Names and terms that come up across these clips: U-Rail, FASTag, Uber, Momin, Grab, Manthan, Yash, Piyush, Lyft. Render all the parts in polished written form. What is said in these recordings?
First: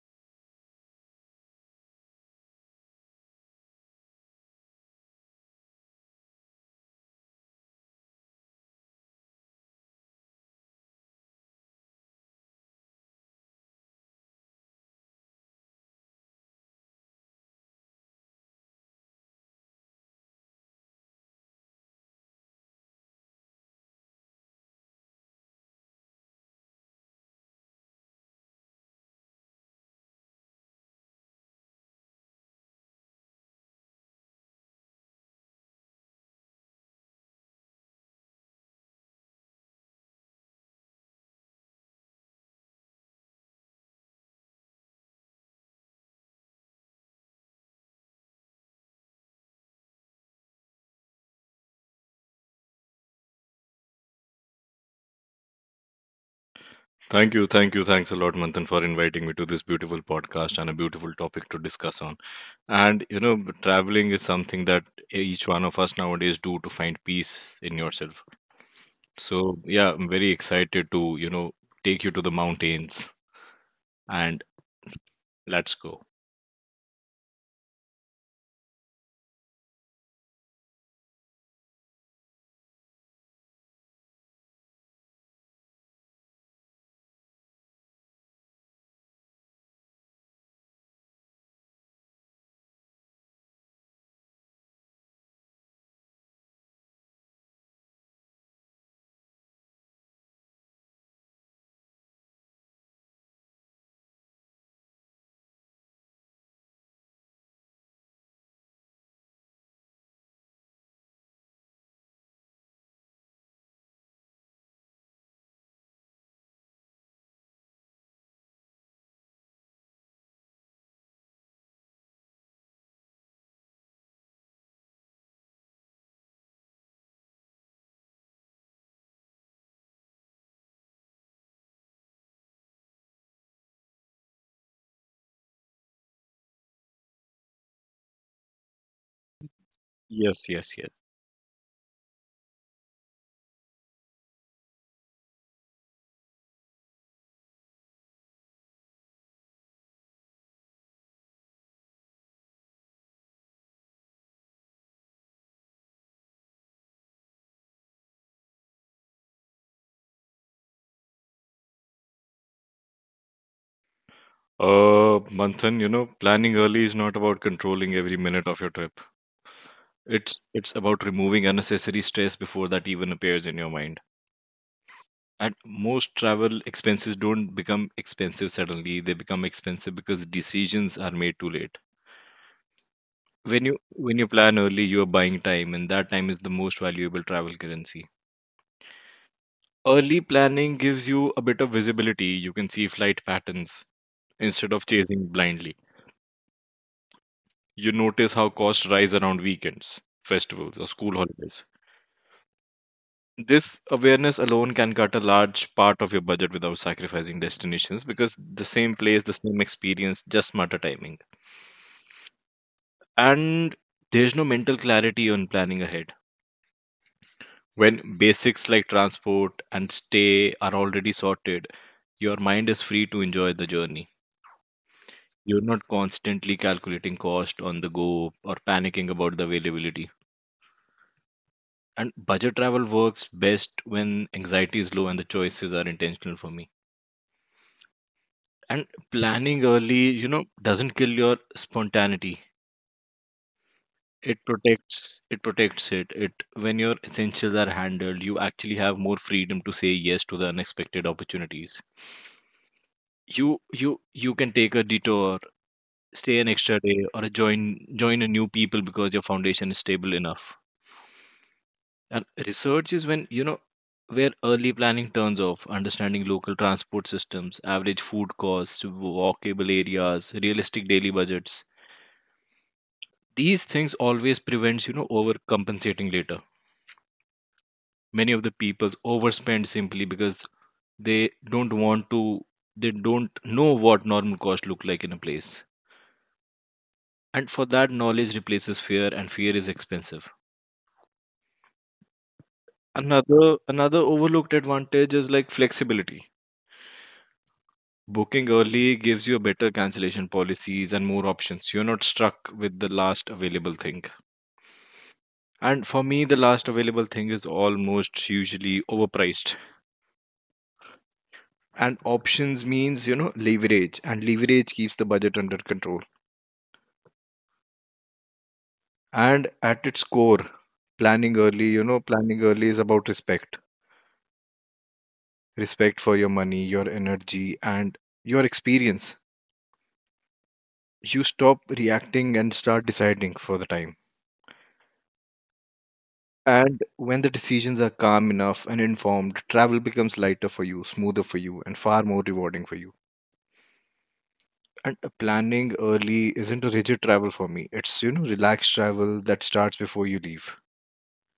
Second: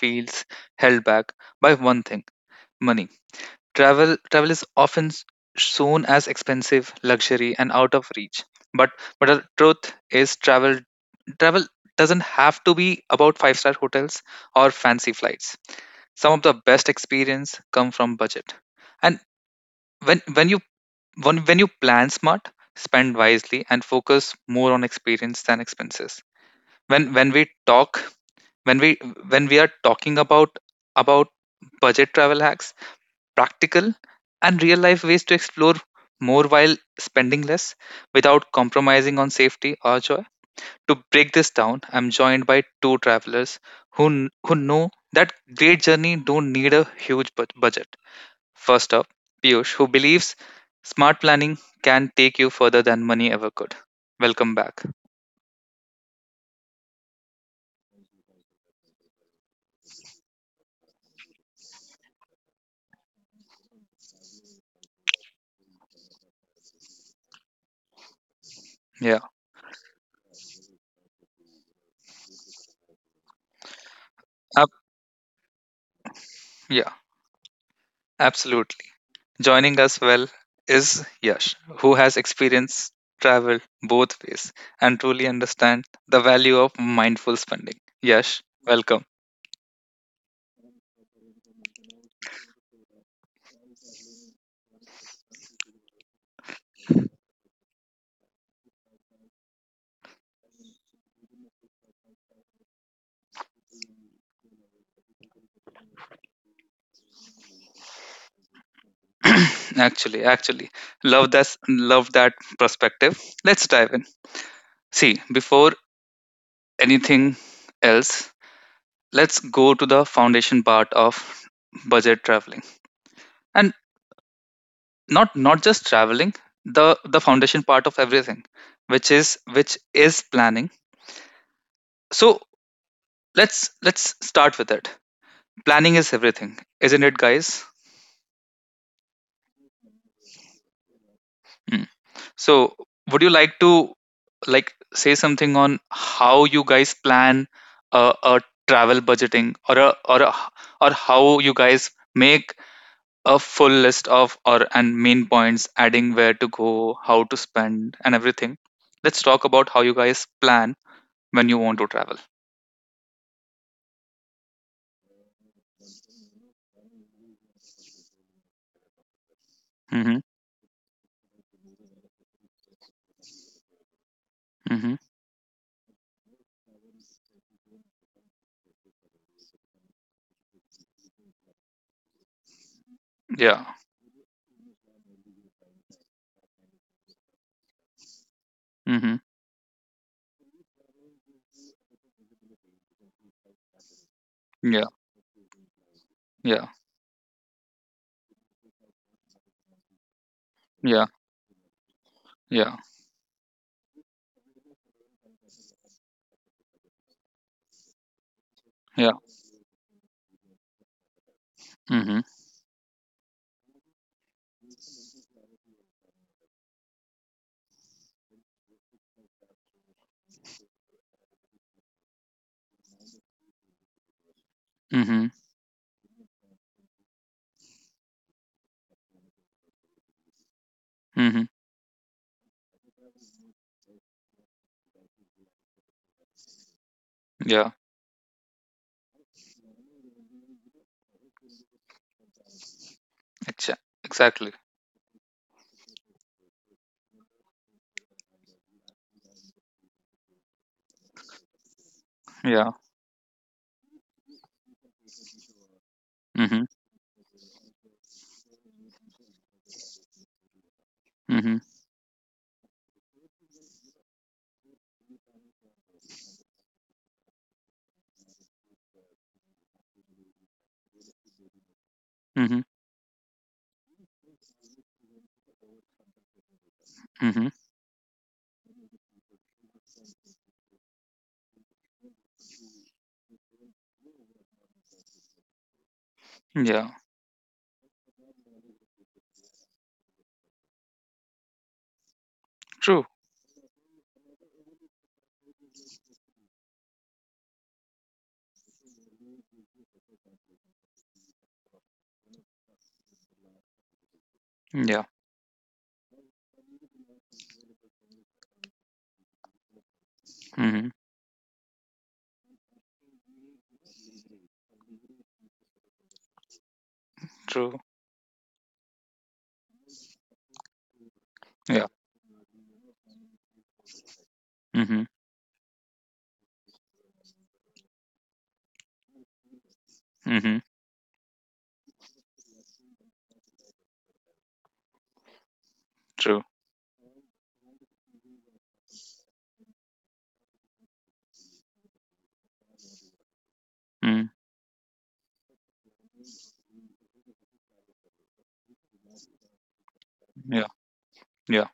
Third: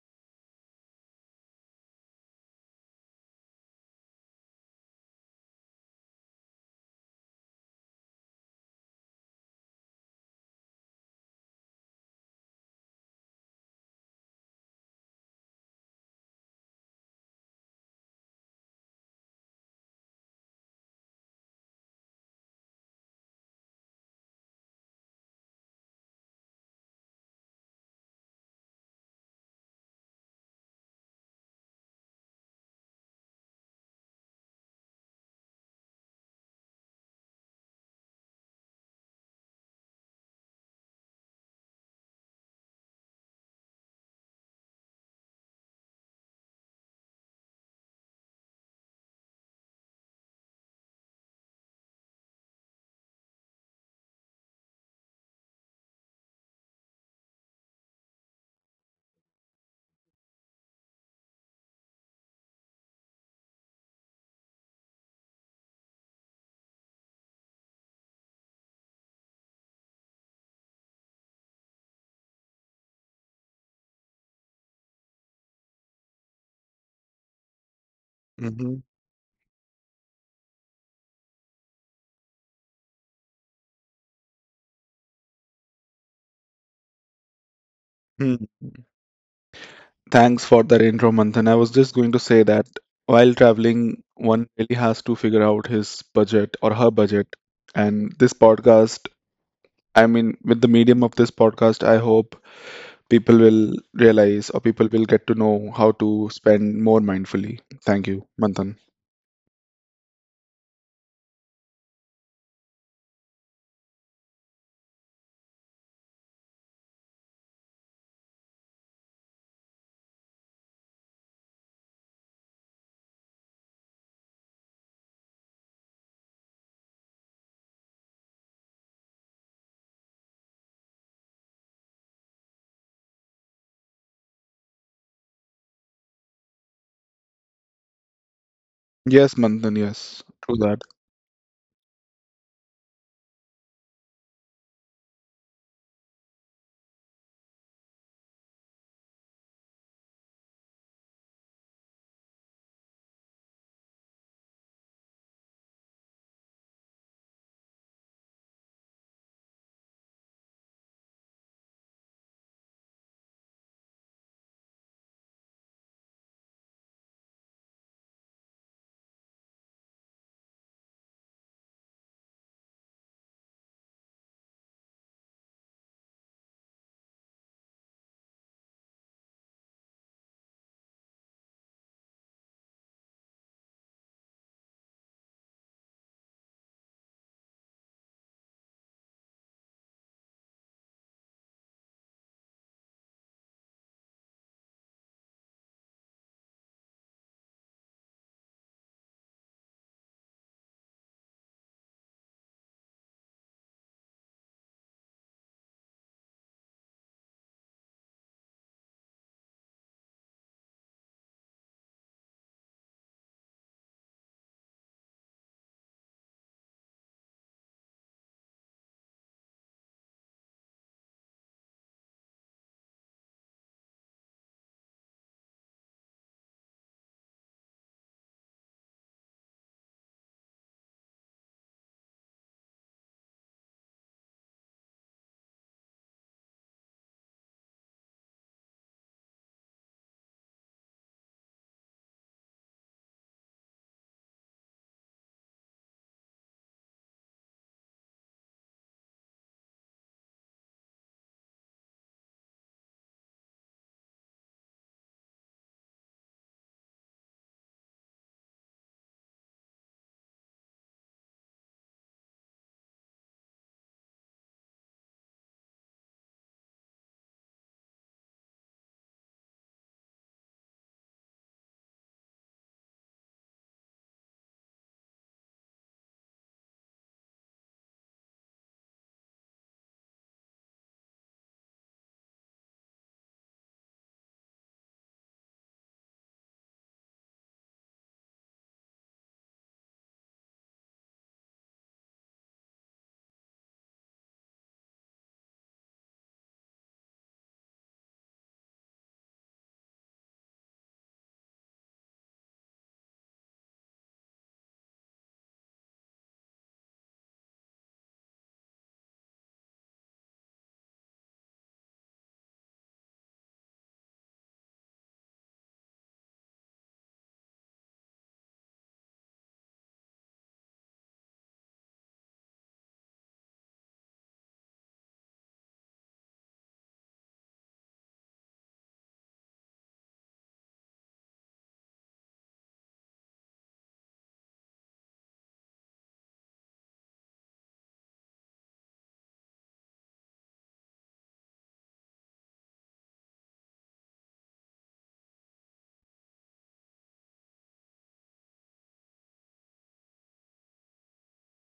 feels held back by one thing money. Travel is often shown as expensive, luxury, and out of reach. But but the truth is, travel doesn't have to be about five-star hotels or fancy flights. Some of the best experience come from budget. And when when you when you plan smart, spend wisely, and focus more on experience than expenses. When when we talk when we when we are talking about budget travel hacks, practical and real life ways to explore more while spending less without compromising on safety or joy. To break this down, I'm joined by two travelers who know that great journey don't need a huge budget. First up, Piyush, who believes smart planning can take you further than money ever could. Welcome back. Thank you, thanks a lot, Manthan, for inviting me to this beautiful podcast and a beautiful topic to discuss on. And you know, traveling is something that each one of us nowadays do to find peace in yourself. Yeah. So yeah, I'm very excited to take you to the mountains and Ab- let's go. yeah, Mhm. absolutely. Joining us well is Yash, who has experience travel both ways and truly understand the value of mindful spending. Hmm. Yash, welcome. Thanks for that intro, Manthan. I was just going to say that while traveling, one really has to figure out his budget or her budget. And this podcast, I mean, with the medium of this podcast, I hope people will realize or people will get to know how to spend more mindfully. Thank you, Manthan. Actually, love that perspective. Let's dive in. See, before anything else, let's go to the foundation part of budget traveling, and not just traveling, the foundation part of everything, which is planning. So let's start with it. Planning is everything, isn't it, guys? Yes, Manthan, yes. Yes, True yes, that. yes. Hmm. So would you like to, like, say something on how you guys plan a travel budgeting, or or how you guys make a full list of, or and main points, adding where to go, how to spend, and everything. Let's talk about how you guys plan when you want to travel. Manthan, you know, planning early is not about controlling every minute of your trip. Mm-hmm. It's about removing unnecessary stress before that even appears in your mind. Mm-hmm. At most, travel expenses don't become expensive suddenly. They become expensive because decisions are made too late. Yeah. When you when you plan early, you are buying time, and that time is the most valuable travel currency. Mm-hmm. Early planning gives you a bit of visibility. You can see flight patterns instead Yeah. of chasing blindly. Yeah. You notice how costs rise around weekends, festivals, or Yeah. school holidays. Yeah. This awareness alone can cut a large part of your budget without sacrificing destinations, because the same Yeah. place, the same experience, just matter timing. Mm-hmm. And there's no mental clarity on planning ahead. When basics like transport and stay are already sorted, your mind is free to enjoy the journey. Mm-hmm. You're not constantly calculating cost on the go or panicking about the availability. Mm-hmm. And budget travel works best when anxiety is low and the choices are intentional for me. Yeah. And planning early, you know, doesn't kill your spontaneity. Exa- It exactly. protects it, It, when your essentials are handled, you actually have more freedom to say yes to the unexpected opportunities. Yeah. You can take a detour, stay an Mm-hmm. extra day, or join a new people because your foundation is stable enough. Mm-hmm. And research is when, you know, where early planning turns off: understanding local transport systems, average food costs, walkable areas, realistic daily budgets. Mm-hmm. These things always prevents, you know, overcompensating later. Mm-hmm. Many of the people overspend simply because they don't want to they don't know what normal cost look like in a place. Yeah. And for that, knowledge replaces fear, and fear is expensive. True. Another overlooked advantage is like flexibility. Booking early gives you better cancellation policies and more options. You're not stuck with the last available thing, Yeah. and for me, the last available thing is almost usually overpriced. Mm-hmm. And options means, you know, leverage, and leverage keeps the budget under control. True. And at its core, planning Yeah. early, you know, planning early is about respect. Mm-hmm. Respect for your money, your energy, and your experience. Mm-hmm. You stop reacting and start deciding for the time. True. And when the decisions are calm enough and informed, travel becomes lighter for you, smoother for you, and far more rewarding for you. Mm. And planning early isn't a rigid travel for me. It's, you know, relaxed travel that starts before you Yeah. leave. Yeah.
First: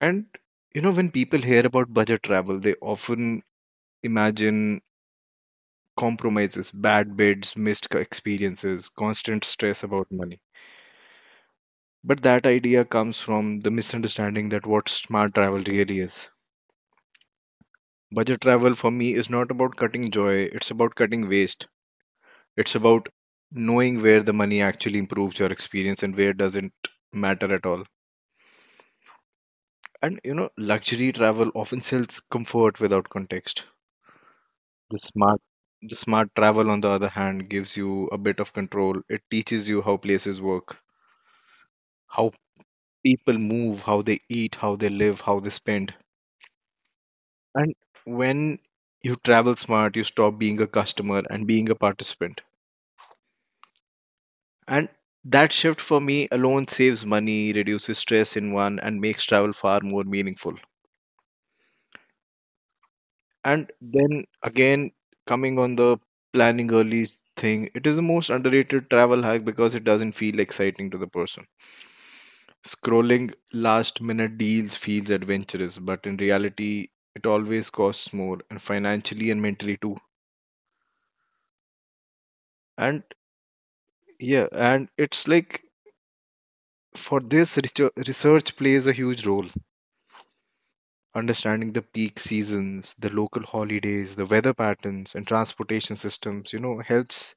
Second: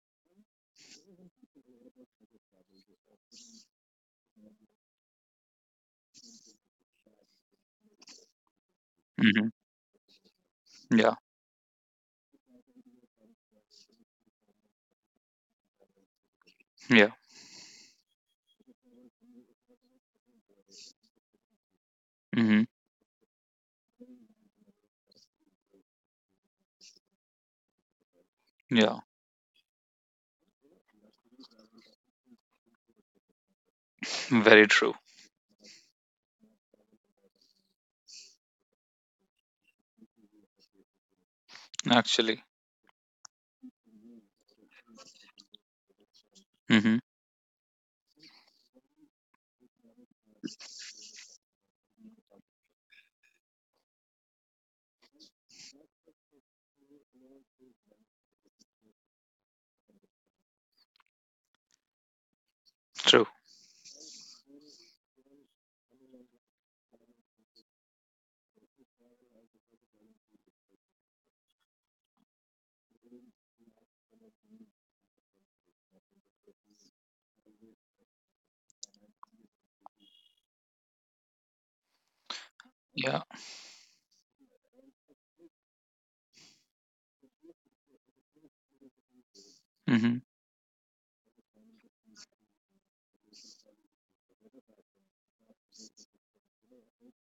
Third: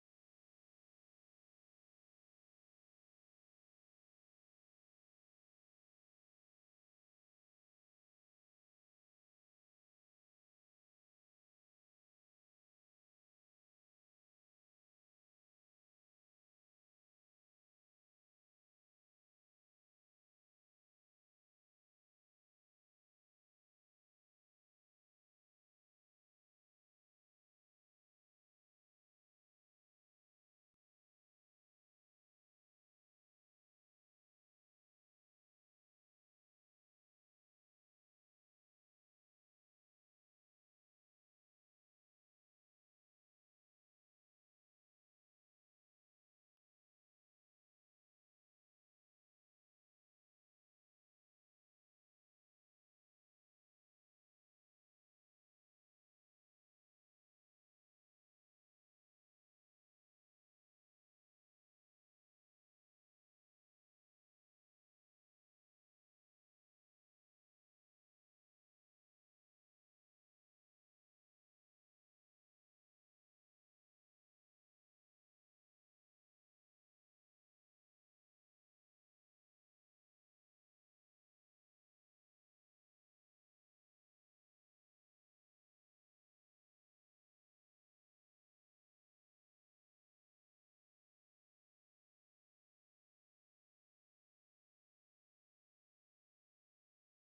And, you know, when people hear about budget travel, they often imagine compromises, bad bids, missed experiences, constant Mm-hmm. stress about money. Yeah. But that idea comes from the misunderstanding that what smart travel really is. Yeah. Budget travel for me is not about cutting joy, it's about cutting waste. Mm-hmm. It's about knowing where the money actually improves your experience and where doesn't matter at all. Yeah. And you know, luxury travel often sells comfort without context. Very true. The smart the smart travel, on the other hand, gives you a bit of control. It teaches you how places work, Actually. how people move, how they eat, how they live, how they spend. Mhm. And when you travel smart, you stop being a customer and being a participant. And that shift for me alone saves money, reduces stress in one, and makes travel far more meaningful. True. And then again, coming on the planning early thing, it is the most underrated travel hack because it doesn't feel exciting to the person. Scrolling last minute deals feels adventurous, but in reality, it always costs more, and financially and mentally too. And Yeah. yeah, and it's like, for this, research plays a huge role. Mhm. Understanding the peak seasons, the local holidays, the weather patterns, and transportation systems, you know, helps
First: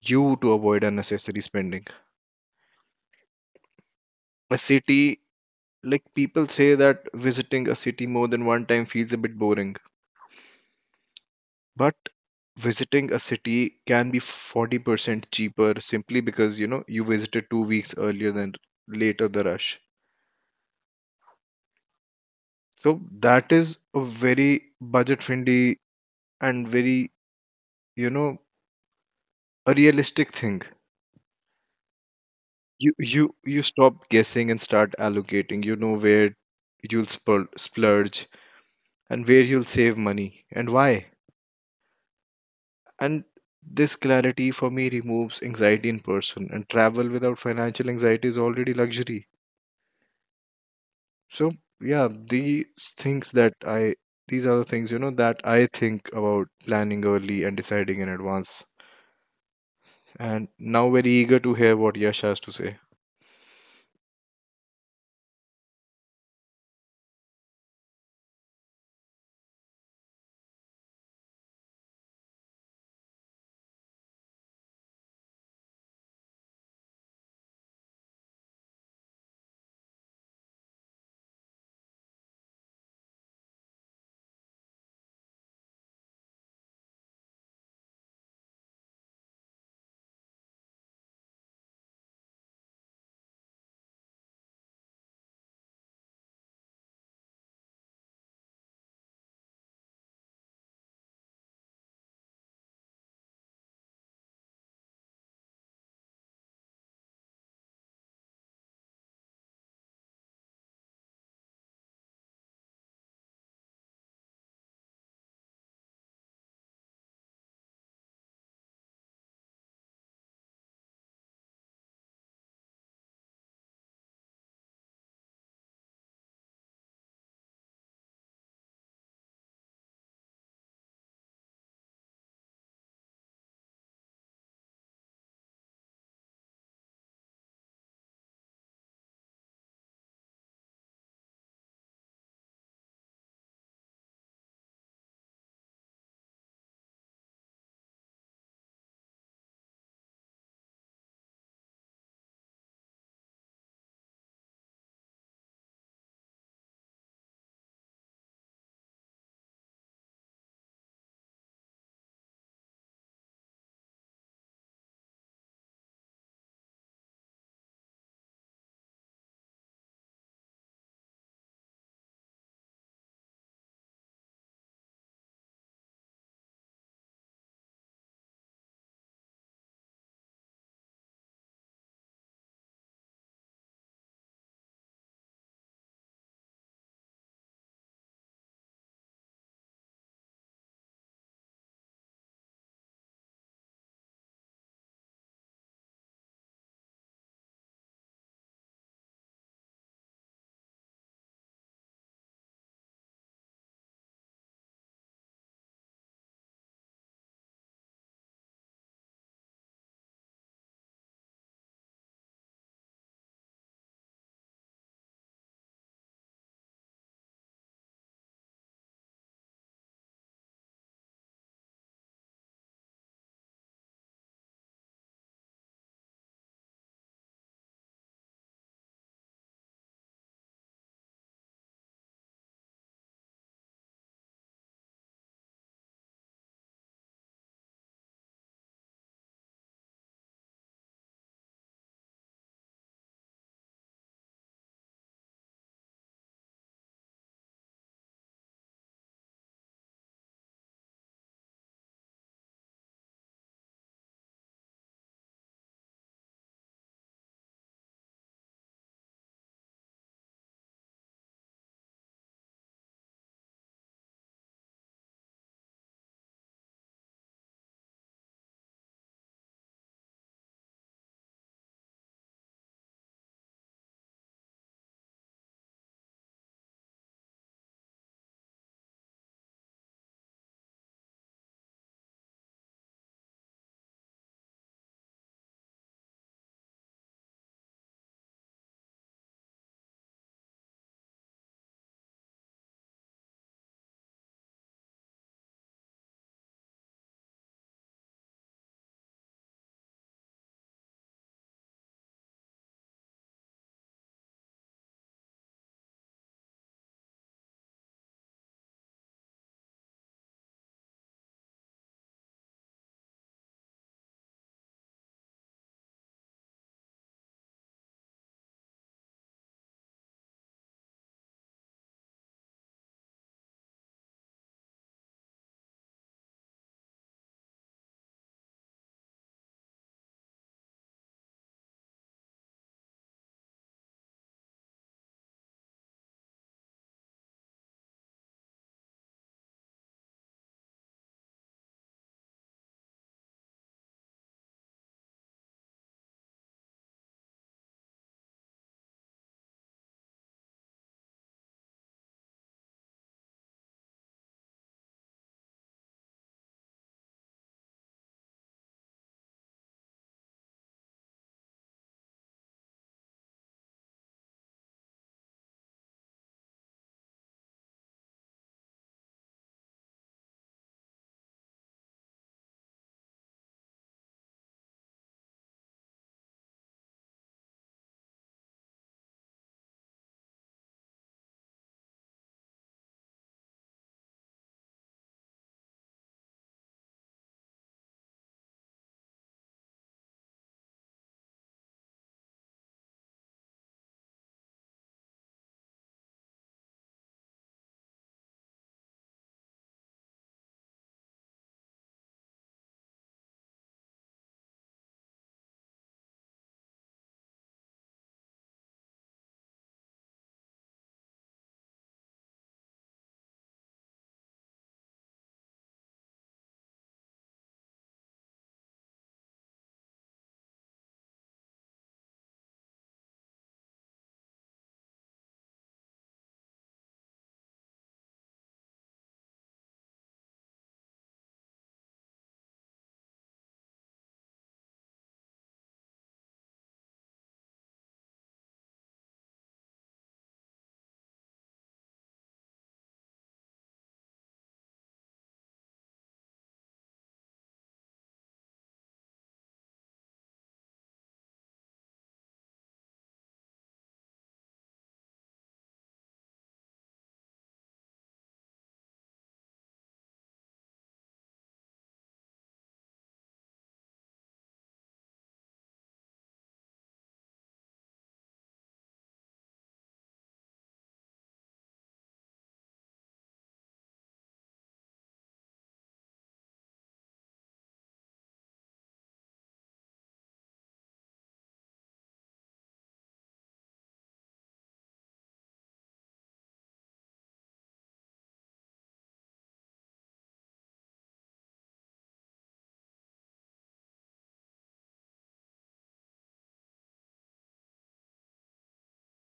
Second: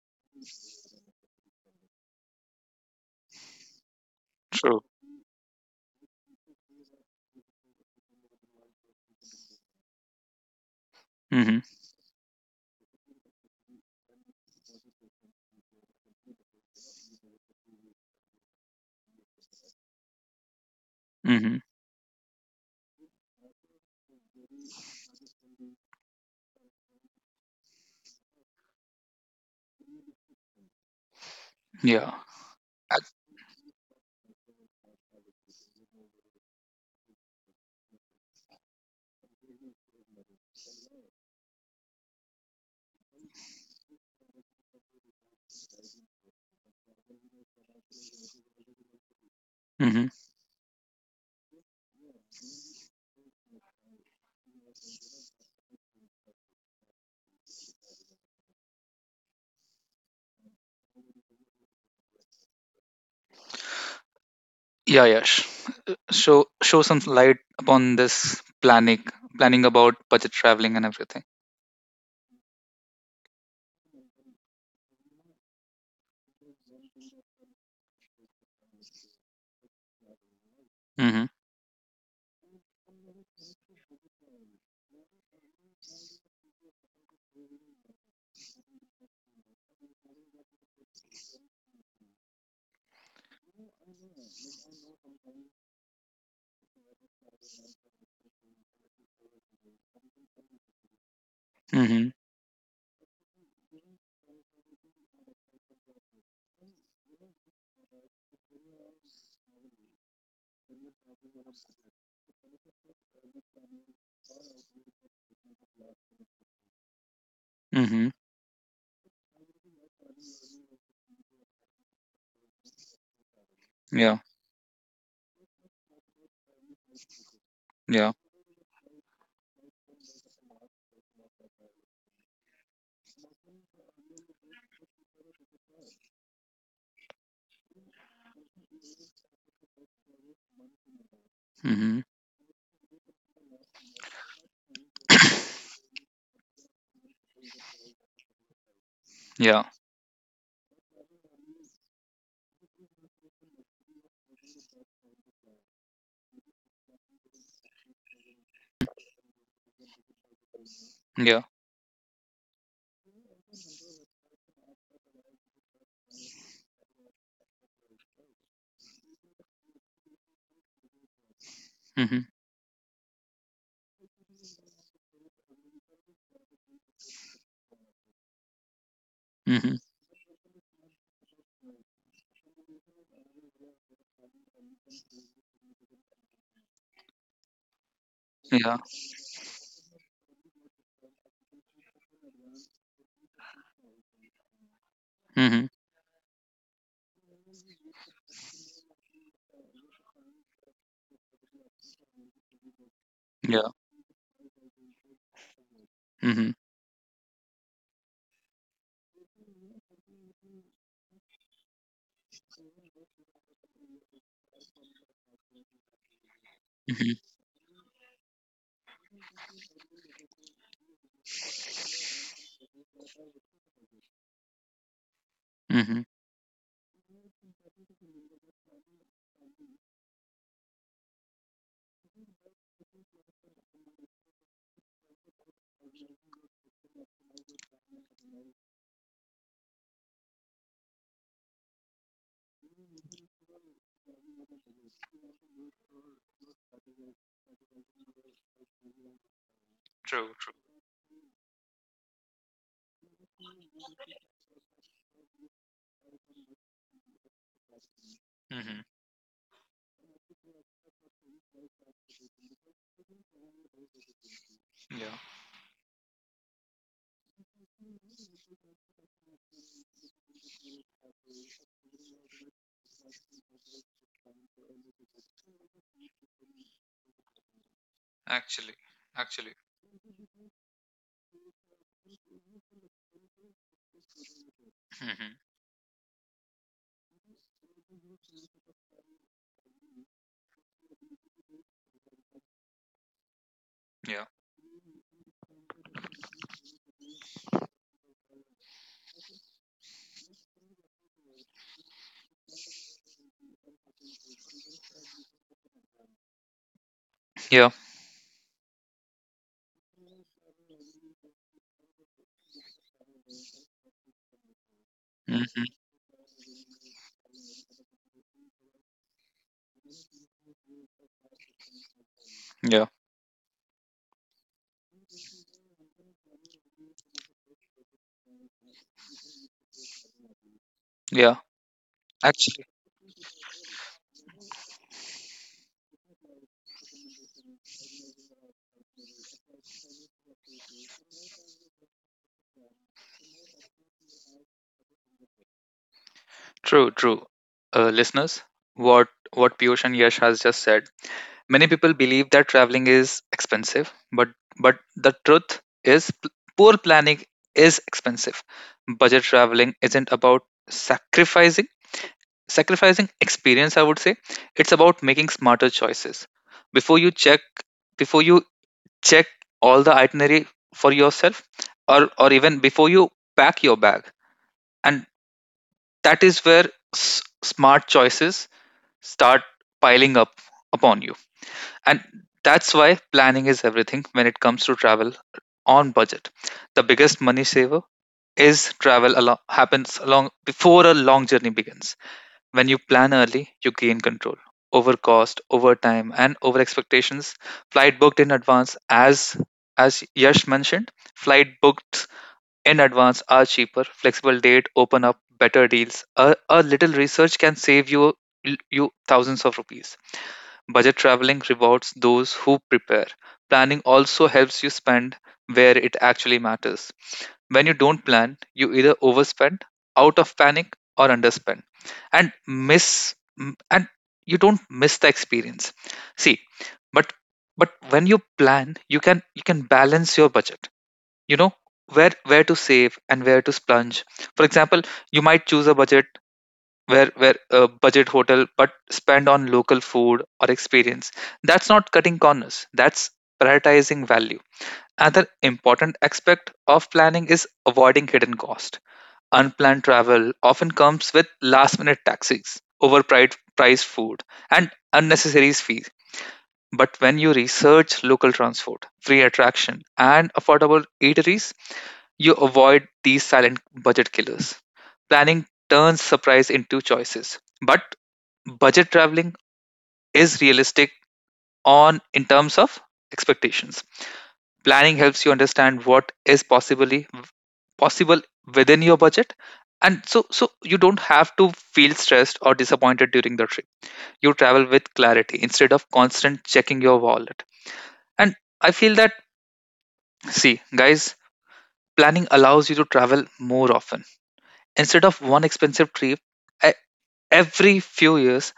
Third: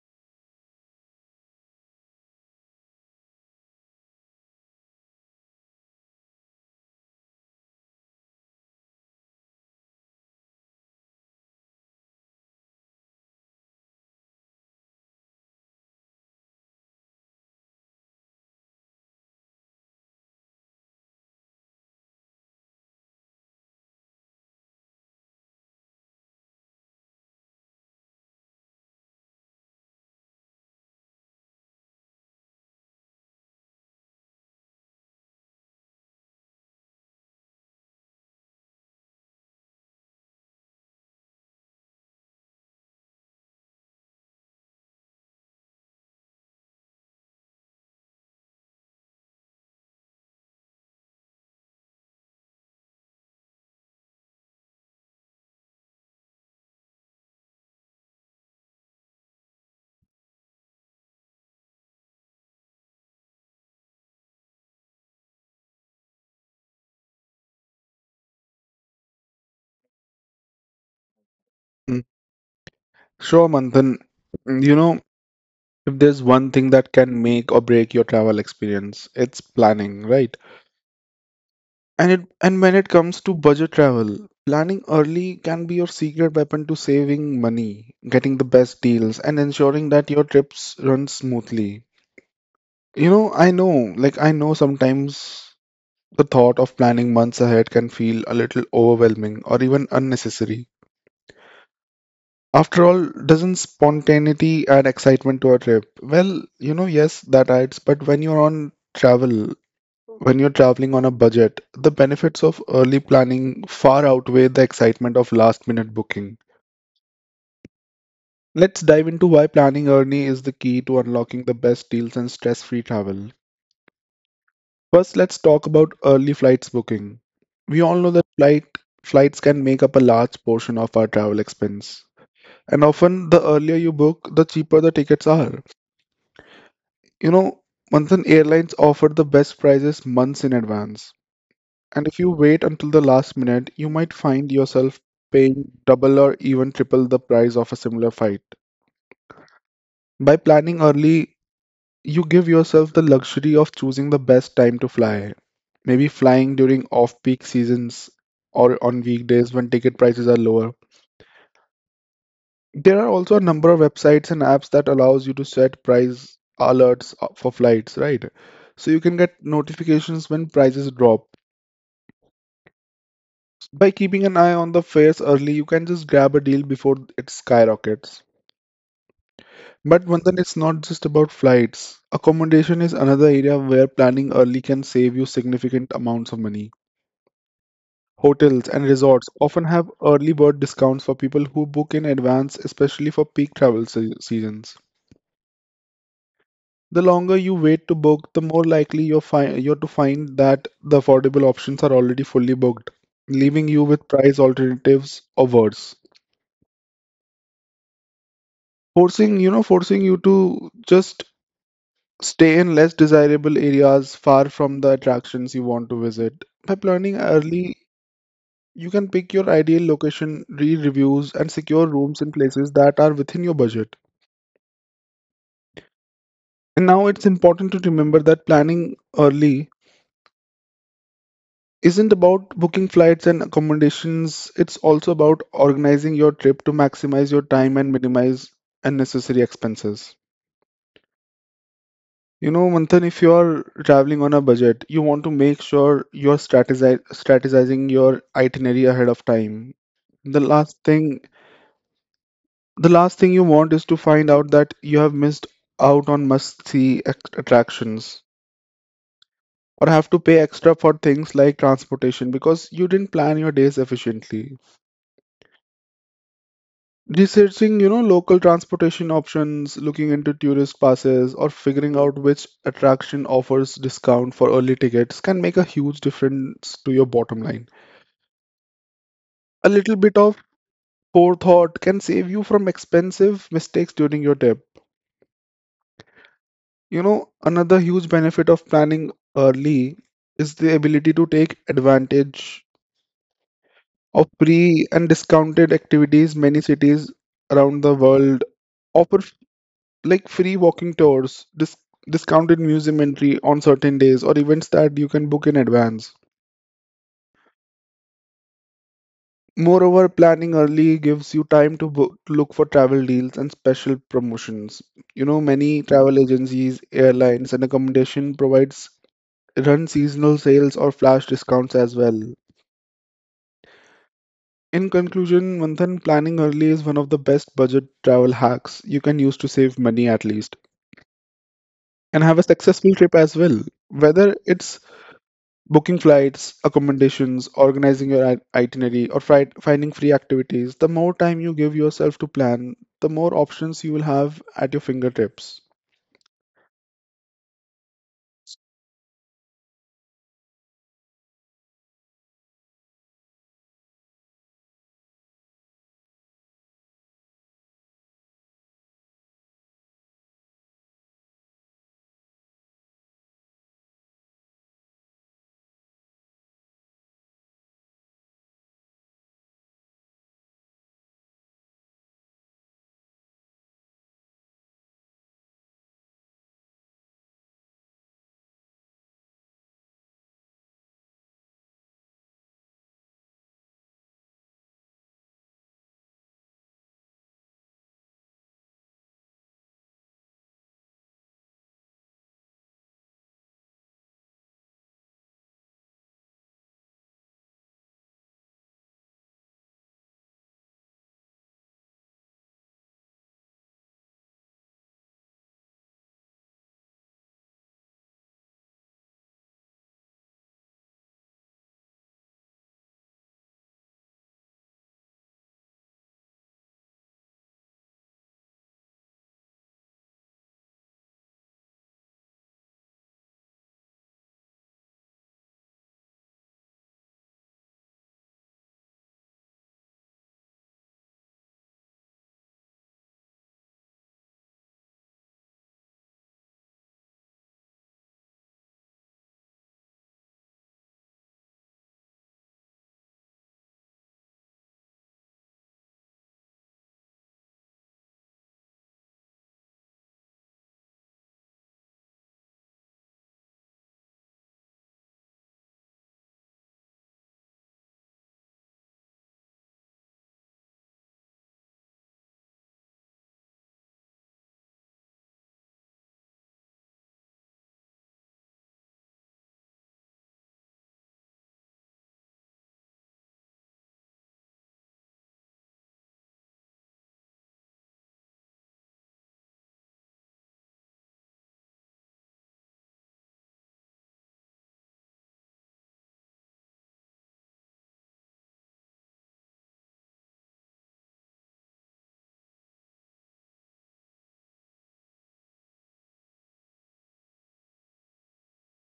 you to avoid unnecessary spending. A True. city, like, people say that visiting a city more than one time feels a bit boring. Mhm. But visiting a city can be 40% cheaper simply because, you know, you visited 2 weeks earlier than later the rush. Mhm. So that is a very budget friendly and very, you know, a realistic thing. Yeah. You you Ac- you stop guessing and start allocating. You know where you'll splurge and where you'll save money and why. And this clarity for me removes anxiety in person, and travel without financial anxiety is already luxury. Mhm. So yeah, things that I these are the things, you know, that I think about planning early and deciding in advance. And now very eager to hear what Yash has to say. Yeah, Yash. Show some light upon this planning about budget traveling and everything. Mm. Sure, Manthan. Mm, You know, if there's one thing that can make or break your travel experience, it's planning, right? Mhm. And when it comes to budget travel, planning early can be your secret weapon to saving money, getting the best deals, and ensuring that your trips run smoothly. I know sometimes the thought of planning months ahead can feel a little overwhelming or even unnecessary. Mhm. After all, doesn't spontaneity add excitement to a trip? Well, yes, that adds, but when you're traveling on a budget, the benefits of early planning far outweigh the excitement of last minute booking. Mhm. Let's dive into why planning early is the key to unlocking the best deals and stress free travel. Yeah. First, let's talk about early flights booking. We all know Yeah. that flights can make up a large portion of our travel expense. And often, the earlier you book, the cheaper the tickets are. You know, Manthan, airlines offer the best prices months in advance. Mhm. And if you wait until the last minute, you might find yourself paying double or even triple the price of a similar fight. Yeah. By planning early, you give yourself the luxury of choosing the best time to fly. Maybe flying during off peak seasons or on weekdays when ticket prices are lower. Yeah. There are also a number of websites and apps that allows you to set price alerts for flights, right? So you can get notifications when prices drop. Mhm. By keeping an eye on the fares early, you can just grab a deal before it skyrockets. Mhm. But one thing, it's not just about flights. Accommodation is another area where planning early can save you significant amounts of money. Hotels and Yeah. resorts often have early bird discounts for people who book in advance, especially for peak travel seasons. Mhm. The longer you wait to book, the more likely you're to find that the affordable options are already fully booked, leaving Yeah. you with price alternatives or worse, Mhm. forcing you to just stay in less desirable areas far from the attractions you want to visit. By planning Mhm. early, you can pick your ideal location, read reviews, and secure rooms in places that are within your budget. Mhm. And now it's important to remember that planning early isn't about booking flights and accommodations. It's also about organizing your trip to maximize your time and minimize unnecessary expenses. Manthan, if you're traveling on a budget, you want to make sure you're strategizing your itinerary ahead of time. The True. True. last thing, the last thing you want is to find out that you have missed out on must-see attractions Mhm. or have to pay extra for things like transportation because you didn't plan your days efficiently. Yeah. Researching, local transportation options, looking into tourist passes, or figuring out which attraction offers discount for early tickets can make a huge difference to your bottom line. Actually. A Actually. little bit of forethought can save you from expensive mistakes during your trip. Mhm. Another huge benefit of planning early is the ability to take advantage of Yeah. free and discounted activities. Many cities around the world offer like free walking tours, discounted museum entry on certain days, or events that you can book in advance. Yeah. Moreover, planning early gives you time to book, to look for travel deals and special promotions. Many Mhm. travel agencies, airlines, and accommodation provides run seasonal sales or flash discounts as well. Yeah. In conclusion, Manthan, planning early is one of the best budget travel hacks you can use to save money, at least, Yeah. and have a Actually. successful trip as well. Whether it's booking flights, accommodations, organizing your itinerary, or finding free activities, the more time you give yourself to plan, the more options you will have at your fingertips. True, true. Listeners, what Piyush and Yash has just said. Many people believe that traveling is expensive, but the truth is poor planning is expensive. Budget traveling isn't about sacrificing sacrificing experience, I would say. It's about making smarter choices. Before you check before you check all the itinerary for yourself, or even before you pack your bag. And that is where s- smart choices start piling up upon you. And that's why planning is everything when it comes to travel on budget. The biggest money saver happens along before a long journey begins. When you plan early, you gain control over cost, over time, and over expectations. Flight booked in advance, as Yash mentioned, flight booked in advance are cheaper. Flexible date open up better deals. A little research can save you thousands of rupees. Budget traveling rewards those who prepare. Planning also helps you spend where it actually matters. When you don't plan, you either overspend out of panic, or underspend, and miss and you don't miss the experience. See, but but when you plan, you can balance your budget. You know where to save and where to splurge. For example, you might choose a budget, where a budget hotel, but spend on local food or experience. That's not cutting corners, that's prioritizing value. Another important aspect of planning is avoiding hidden cost. Unplanned travel often comes with last minute taxis, overpriced priced food, and unnecessary fees. But when you research local transport, free attraction, and affordable eateries, you avoid these silent budget killers. Planning turns surprise into choices. But budget traveling is realistic on in terms of expectations. Planning helps you understand what is possibly possible within your budget, and so you don't have to feel stressed or disappointed during the trip. You travel with clarity instead of constant checking your wallet. And I feel that, see guys, planning allows you to travel more often. Instead of one expensive trip, e- every few years,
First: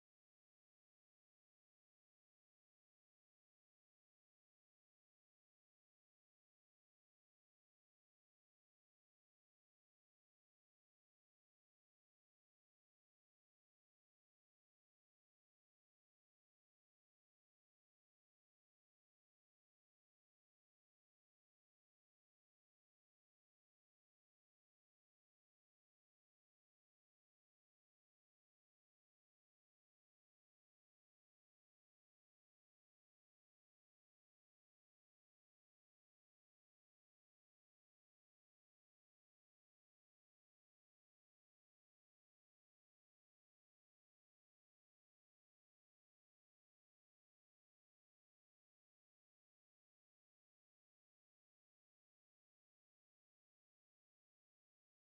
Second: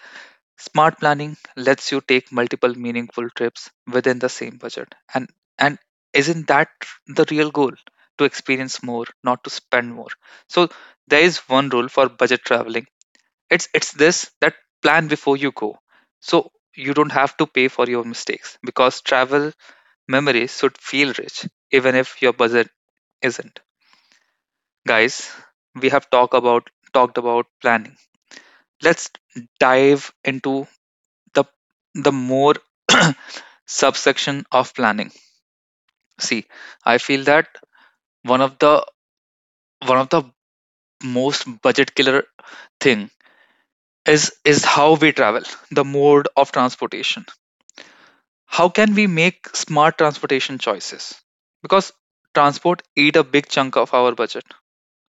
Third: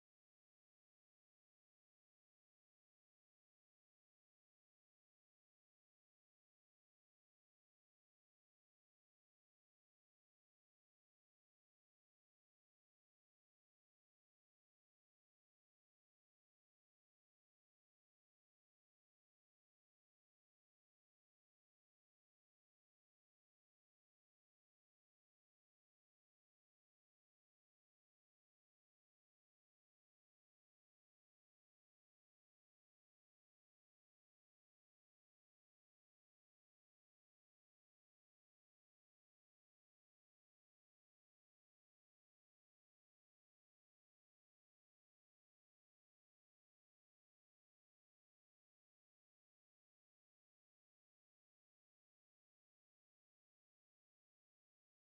smart planning lets you take multiple meaningful trips within the same budget. And isn't that the real goal? To experience more, not to spend more. So there is one rule for budget traveling. It's this, that plan before you go, so you don't have to pay for your mistakes, because travel memories should feel rich even if your budget isn't. Guys, we have talked about planning. Let's dive into the the more subsection of planning. See, I feel that one of the one of the most budget killer thing is how we travel, the mode of transportation. How can we make smart transportation choices? Because transport eat a big chunk of our budget.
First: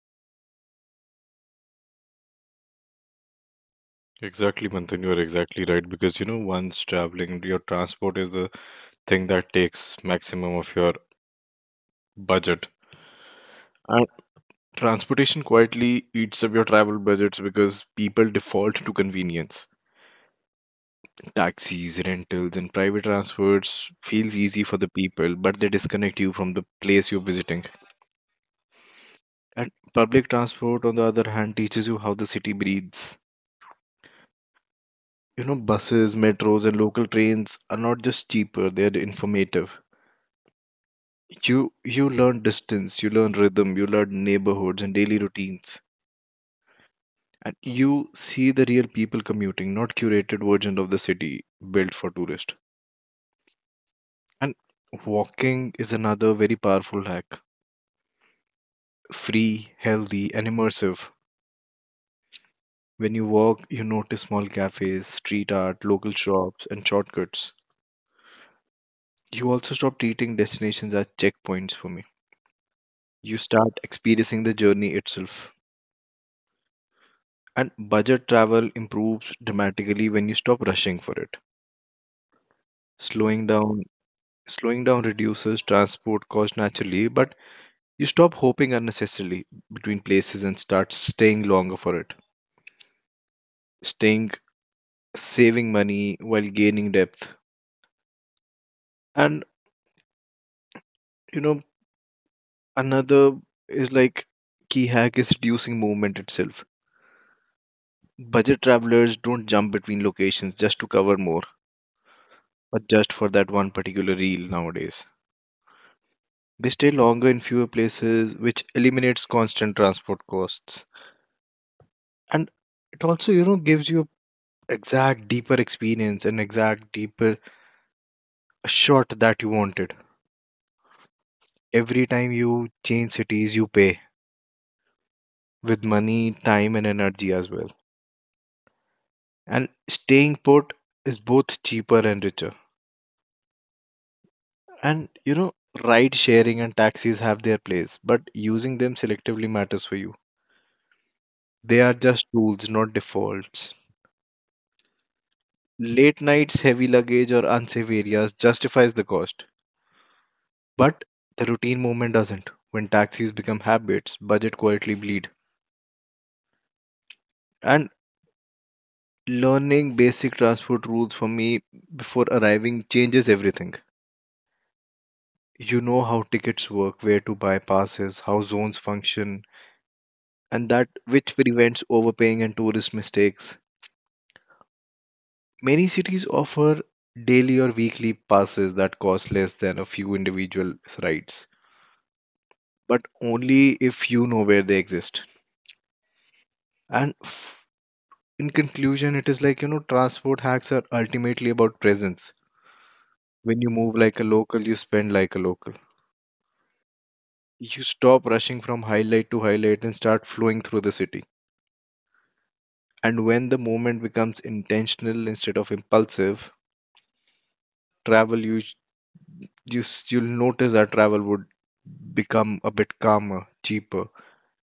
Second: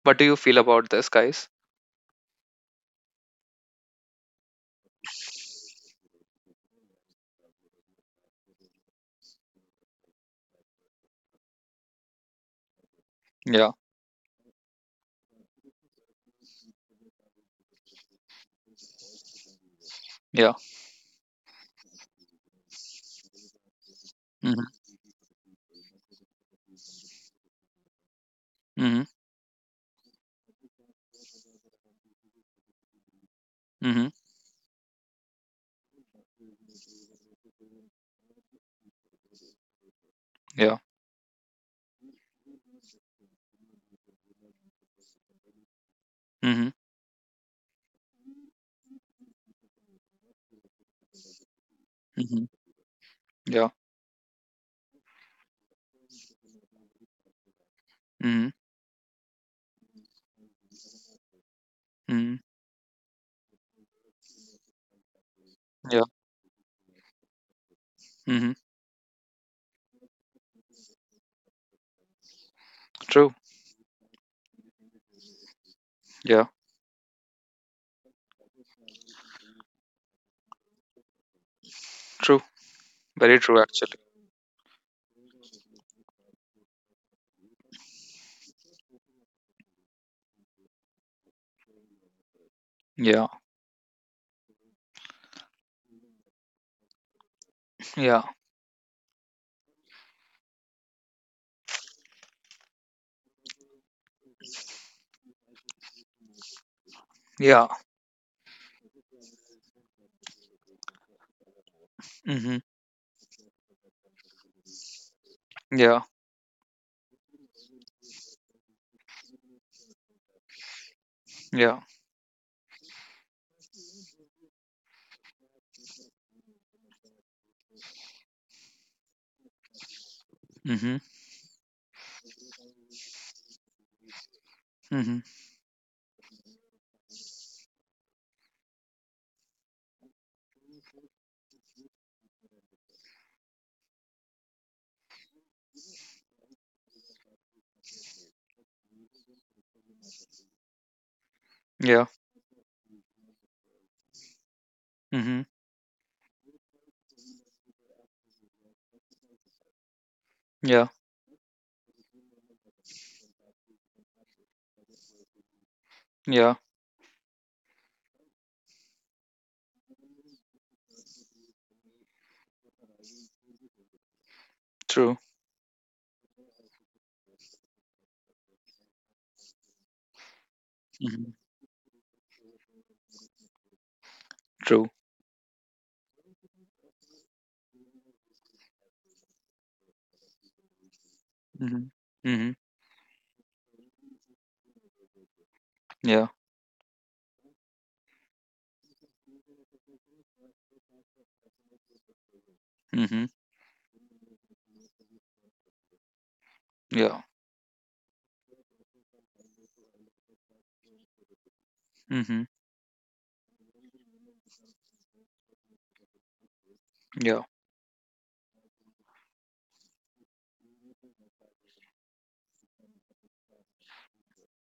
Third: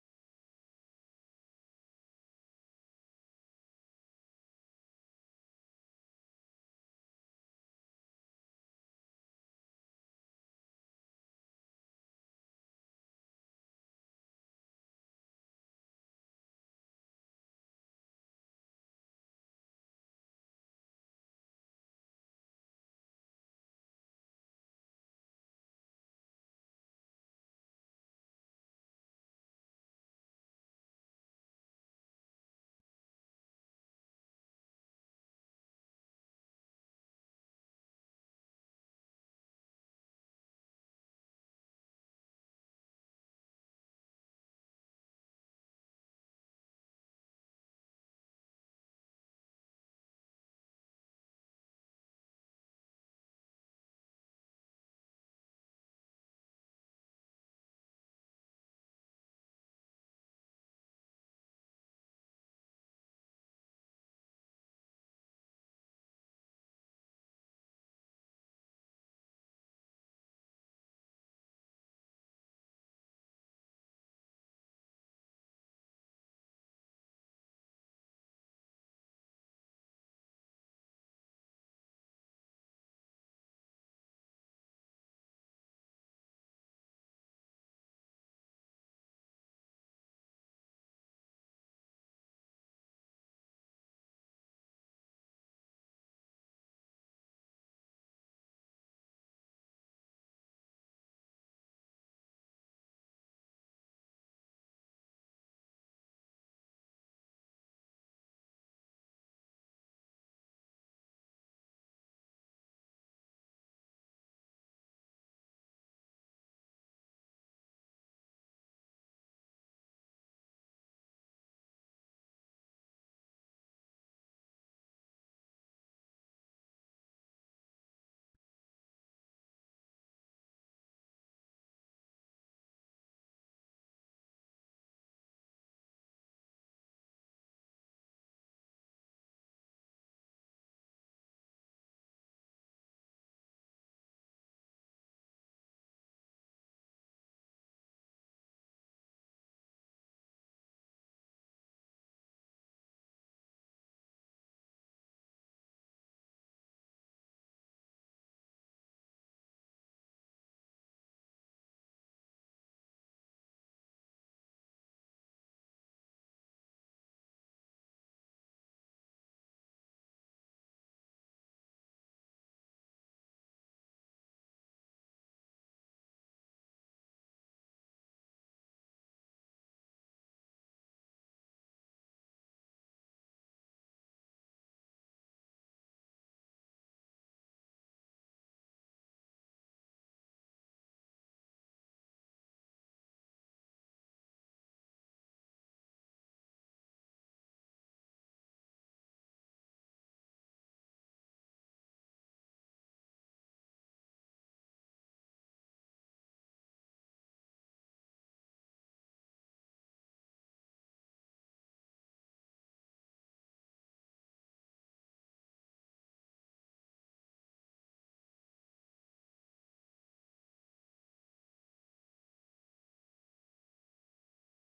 What do you feel about this, guys? Exactly, Manthan, you are exactly right, because you know, once traveling, your transport is the thing that takes maximum of your budget. Yeah, And transportation quietly eats up your travel budgets because people default to convenience. yeah. Taxis, rentals, and private transfers feels easy for Mm-hmm. the people, but they disconnect you from the place you're visiting. Mm-hmm. And public transport, on the other hand, teaches you how the city breathes. Mm-hmm. You know, buses, metros, and local trains are not just cheaper, they are informative. Yeah. You learn distance, you learn rhythm, you learn neighborhoods and daily routines. Mm-hmm. And you see the real people commuting, not curated version of the city built for Mm-hmm. tourists. Yeah. And walking is another very powerful hack. Mm-hmm. Free, healthy, and immersive. Mm-hmm. When you walk, you notice small cafes, street art, Yeah. local shops, and shortcuts. Mm-hmm. You also stop treating destinations as checkpoints for me. True. You start experiencing the journey itself. Yeah. And budget travel improves dramatically when you stop rushing for it. True, very Slowing true down actually. slowing down reduces transport cost naturally, but you stop hopping unnecessarily between places and start staying longer for it. Yeah, Staying saving money while gaining depth. yeah, And you know, another is like, key hack is reducing movement itself. yeah. Budget travelers don't jump between locations just to cover more, Mm-hmm. or just for that one particular reel nowadays. Yeah, They stay longer in fewer places, which eliminates constant transport costs. yeah. And it also, you know, gives you exact deeper experience and exact deeper shot that you wanted. Mm-hmm. Every time you change cities, you pay Mm-hmm. with money, time, and energy as well. And staying put is both cheaper and richer. And you know, ride sharing and taxis have their place, but using them selectively matters for you. They are Yeah. just tools, not defaults. Mm-hmm. Late nights, heavy luggage, or unsafe areas justifies the cost, Yeah. but the routine movement doesn't. When taxis become habits, budget quietly bleed. Yeah. And learning basic transport rules for me before arriving changes everything. True. You know how tickets work, where to buy passes, how zones function, and that Mm-hmm. which prevents overpaying and tourist mistakes. True. Many cities offer daily or weekly passes that cost less than a few individual rides, Mm-hmm. Mm-hmm. but only if you know where they exist. Yeah. And in conclusion, it is like, you know, transport hacks are ultimately about presence. Mm-hmm. When you move like a local, you spend like a local. Yeah. You stop rushing from highlight to highlight and start flowing through the city. Mm-hmm. And when the moment becomes intentional instead of impulsive, Yeah. travel you, you you'll notice that travel would become a bit calmer, cheaper,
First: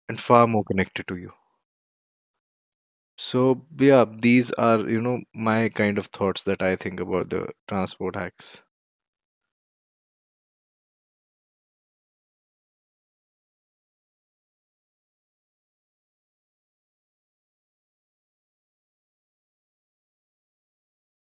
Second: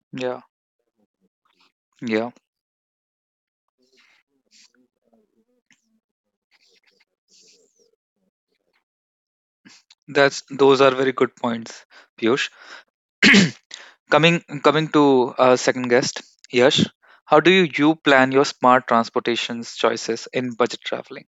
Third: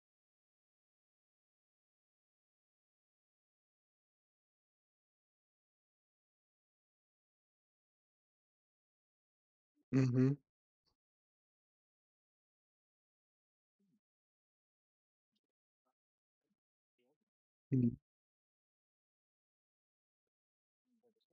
and Yeah. far more connected to you. Yeah. So, yeah, these are, you know, my kind of thoughts that I think about the transport hacks. Hmm. That's Those are very good points, Piyush. Coming to our second guest, Yash. How do you plan your smart transportations choices in budget traveling?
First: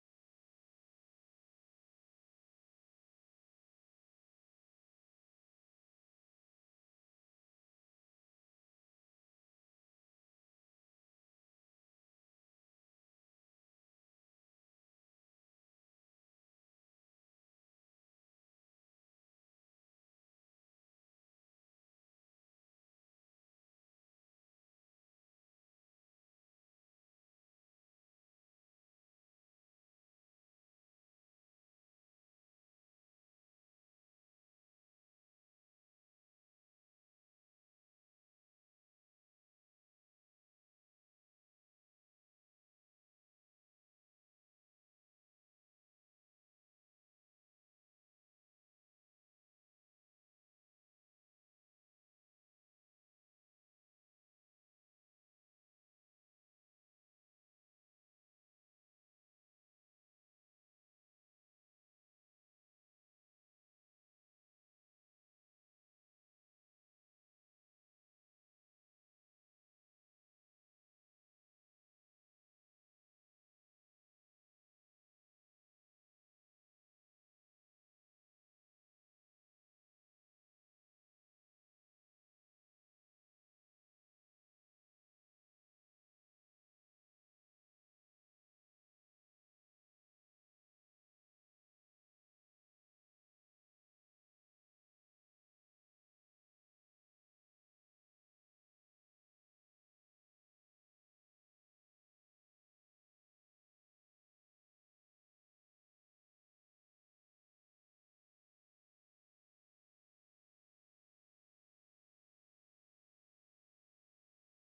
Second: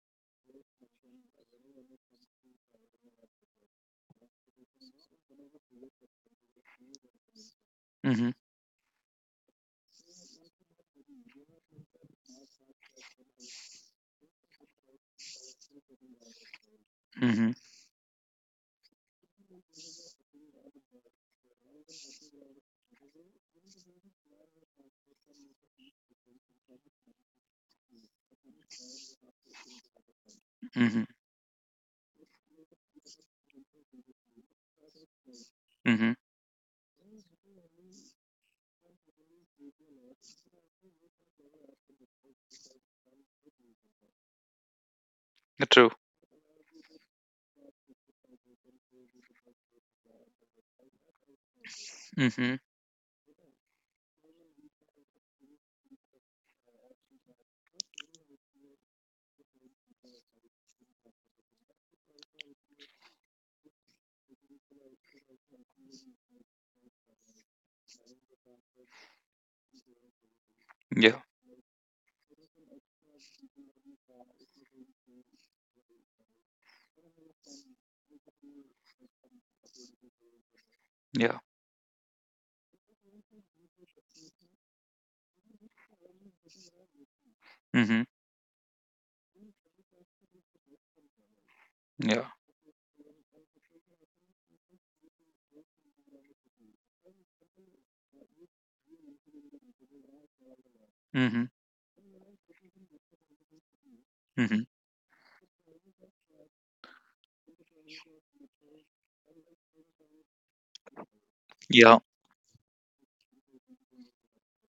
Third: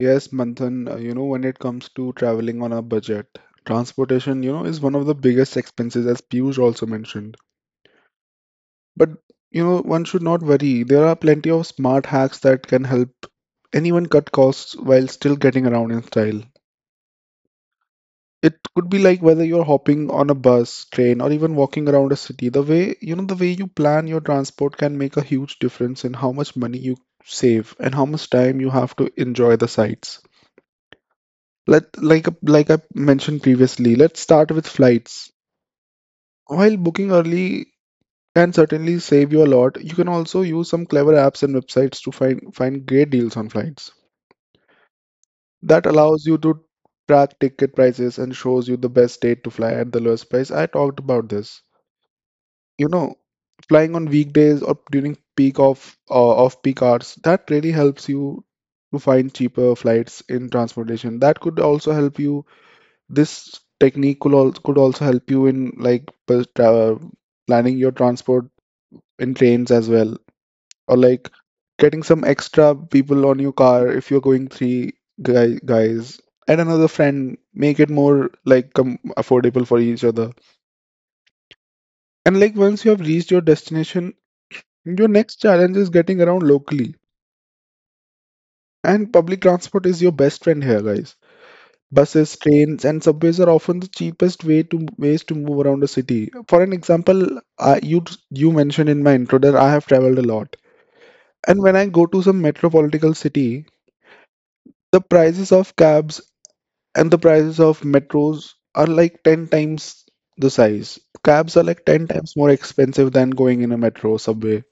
Yes, Manthan, when it comes to traveling on a budget, transportation, is one of the biggest expenses, as Piyush also mentioned. Mm-hmm. But, one should not worry. There are plenty of smart hacks that can help anyone cut costs while still getting around in style. Mm-hmm. It could be like whether you're hopping on a bus, train, or even walking around a city. The way you plan your transport can make a huge difference in how much money you save and how much time you have to enjoy the sights. Mm-hmm. Let like I mentioned previously, let's start with flights. Mm-hmm. While booking early can certainly save you a lot, you can also use some clever apps and websites to find great deals on flights. That True. allows you to track ticket prices and shows you the best date to fly at the lowest price. I talked about this. Mm-hmm. you know flying on weekdays or during peak of off peak hours, that really helps you to find cheaper flights in transportation. That could also help you. This technique could also help you in planning your transport in trains as well, or Yeah. like getting some extra people on your car. If you're going three guys and another friend, make it more like affordable for each other. Yeah. And like once you have reached your destination, your next challenge is getting around locally, Mhm. and public transport is your best friend here, guys. Yeah. Buses, trains, and subways are often the cheapest ways to move around a city. For an example, you you mentioned in my intro that I have traveled a lot, Mhm. and when I go to some metropolitan city, Mhm. the prices of cabs and the prices of metros are like 10 times the size. Cabs are like Yeah. 10 times more expensive than going in a metro, subway.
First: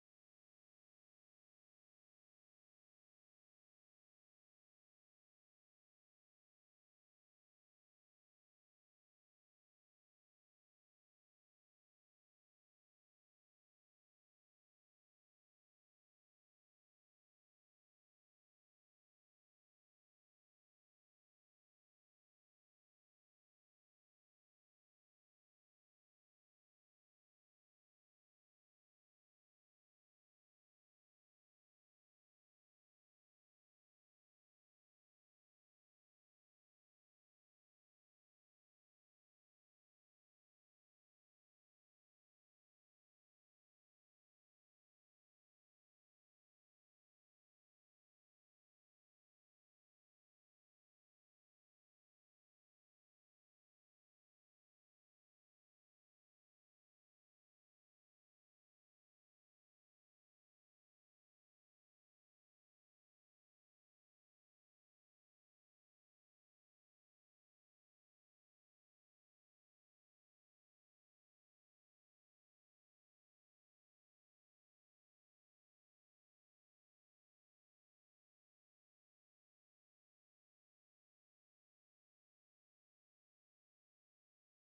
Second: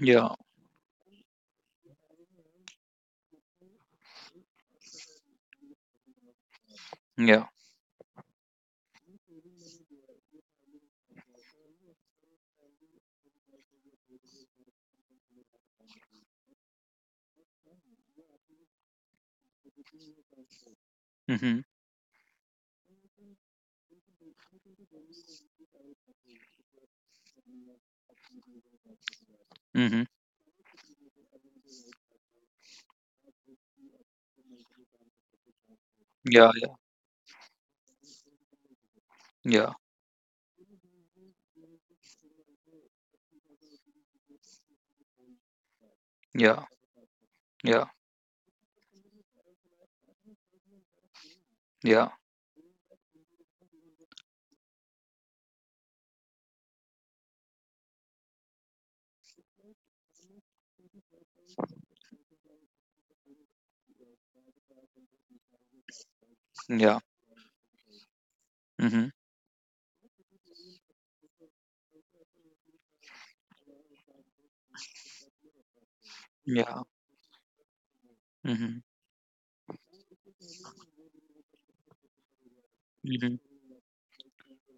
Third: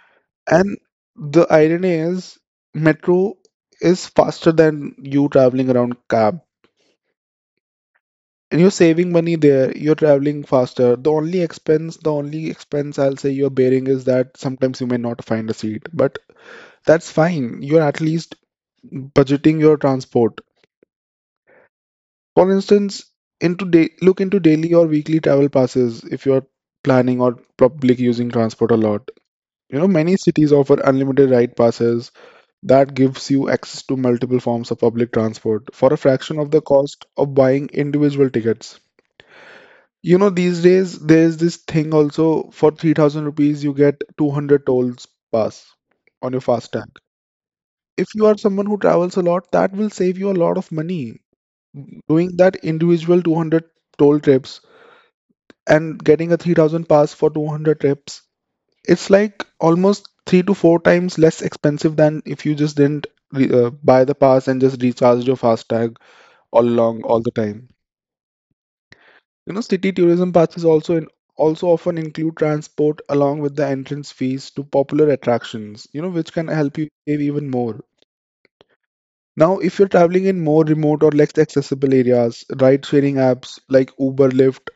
Yeah. And the irony is, metro is faster than you traveling around cab. Yeah. And you're saving money there, you're traveling faster. The only expense I'll say you're bearing is that sometimes you may not find a seat, but that's fine. You're at least budgeting your transport. Mhm. For instance, look into daily or weekly travel passes if you're planning or public using transport a lot. Mhm. Many cities offer unlimited ride passes that gives you access to multiple forms of public transport for a fraction Yeah. of the cost of buying individual tickets. Yeah. These days there's this thing also for 3,000 rupees, you get 200 tolls pass on your Yeah. fast tag. Yeah. Yeah. If you are someone who travels a lot, that will save you a lot of money. Yeah. Doing that individual 200 toll trips and getting a 3,000 pass for 200 trips, it's like almost three to four times less expensive than if you just didn't re buy the pass and just recharge your FASTag all Yeah. along all the time. Mhm. City tourism passes also often include transport along with the entrance fees to popular attractions, which can help Yeah. you save even more. Mhm. Now, if you're traveling in more remote or less accessible areas, ride-sharing Mhm. apps like Uber, Lyft,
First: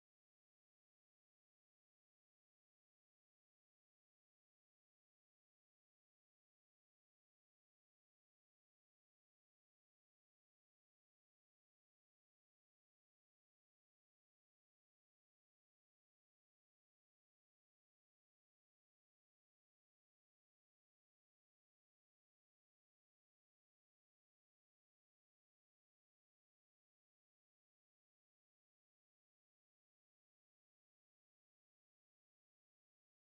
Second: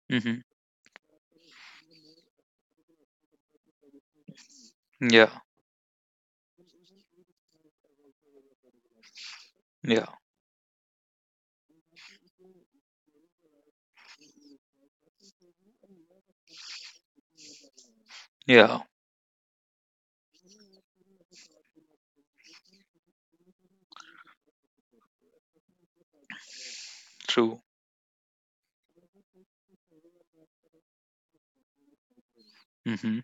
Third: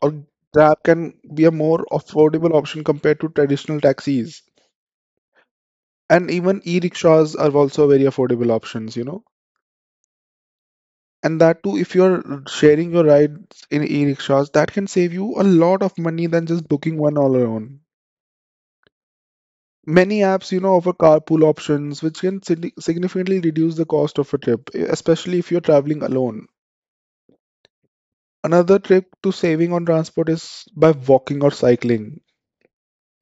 or Mhm. Grab can be a more affordable option compared to traditional taxis. Yeah. And even e-rickshaws are also very affordable options. Yeah. And that too, if you're sharing your rides in e-rickshaws, that can save you a lot of money than just booking one all alone. Yeah. Many apps, offer carpool options which can significantly reduce the cost of a trip, especially if you're traveling alone. True. Another trick to saving on transport is by walking or cycling. Mhm.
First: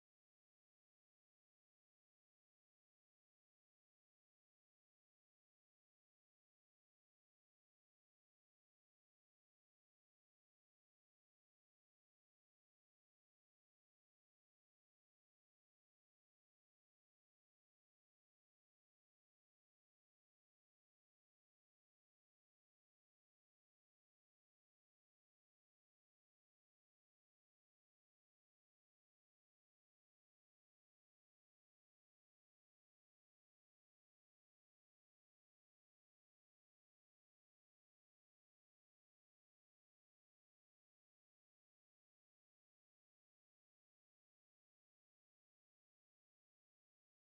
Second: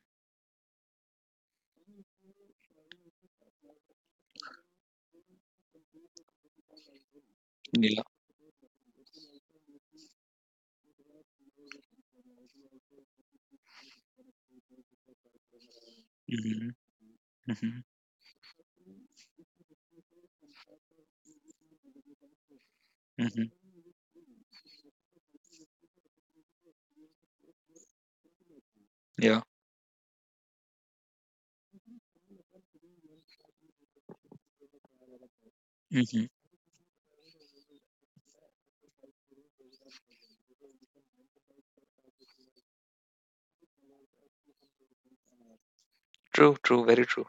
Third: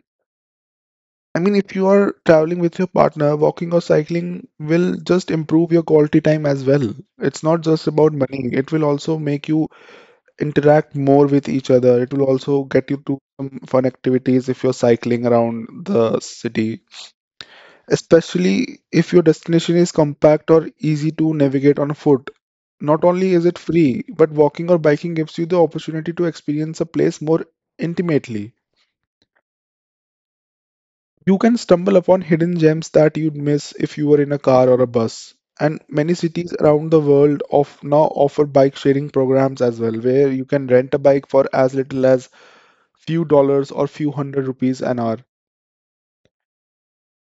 I mean, if you are traveling with your partner, walking or cycling will just improve your quality time as well. It's not just Yeah. about money, it will also make you interact more with each other. It will also get you to some fun activities if you're cycling around the Mhm. city, Mhm. especially if your destination is compact or easy to navigate on foot. Not only is Mhm. it free, but walking or biking gives you the opportunity to experience a place more intimately. Yeah. You can stumble upon hidden gems that you'd miss if you were in a car or a bus. And many Mhm. cities around the world of now offer bike sharing programs as well, where you can rent a bike for as little as few dollars or few hundred rupees an hour. True. True. Very true.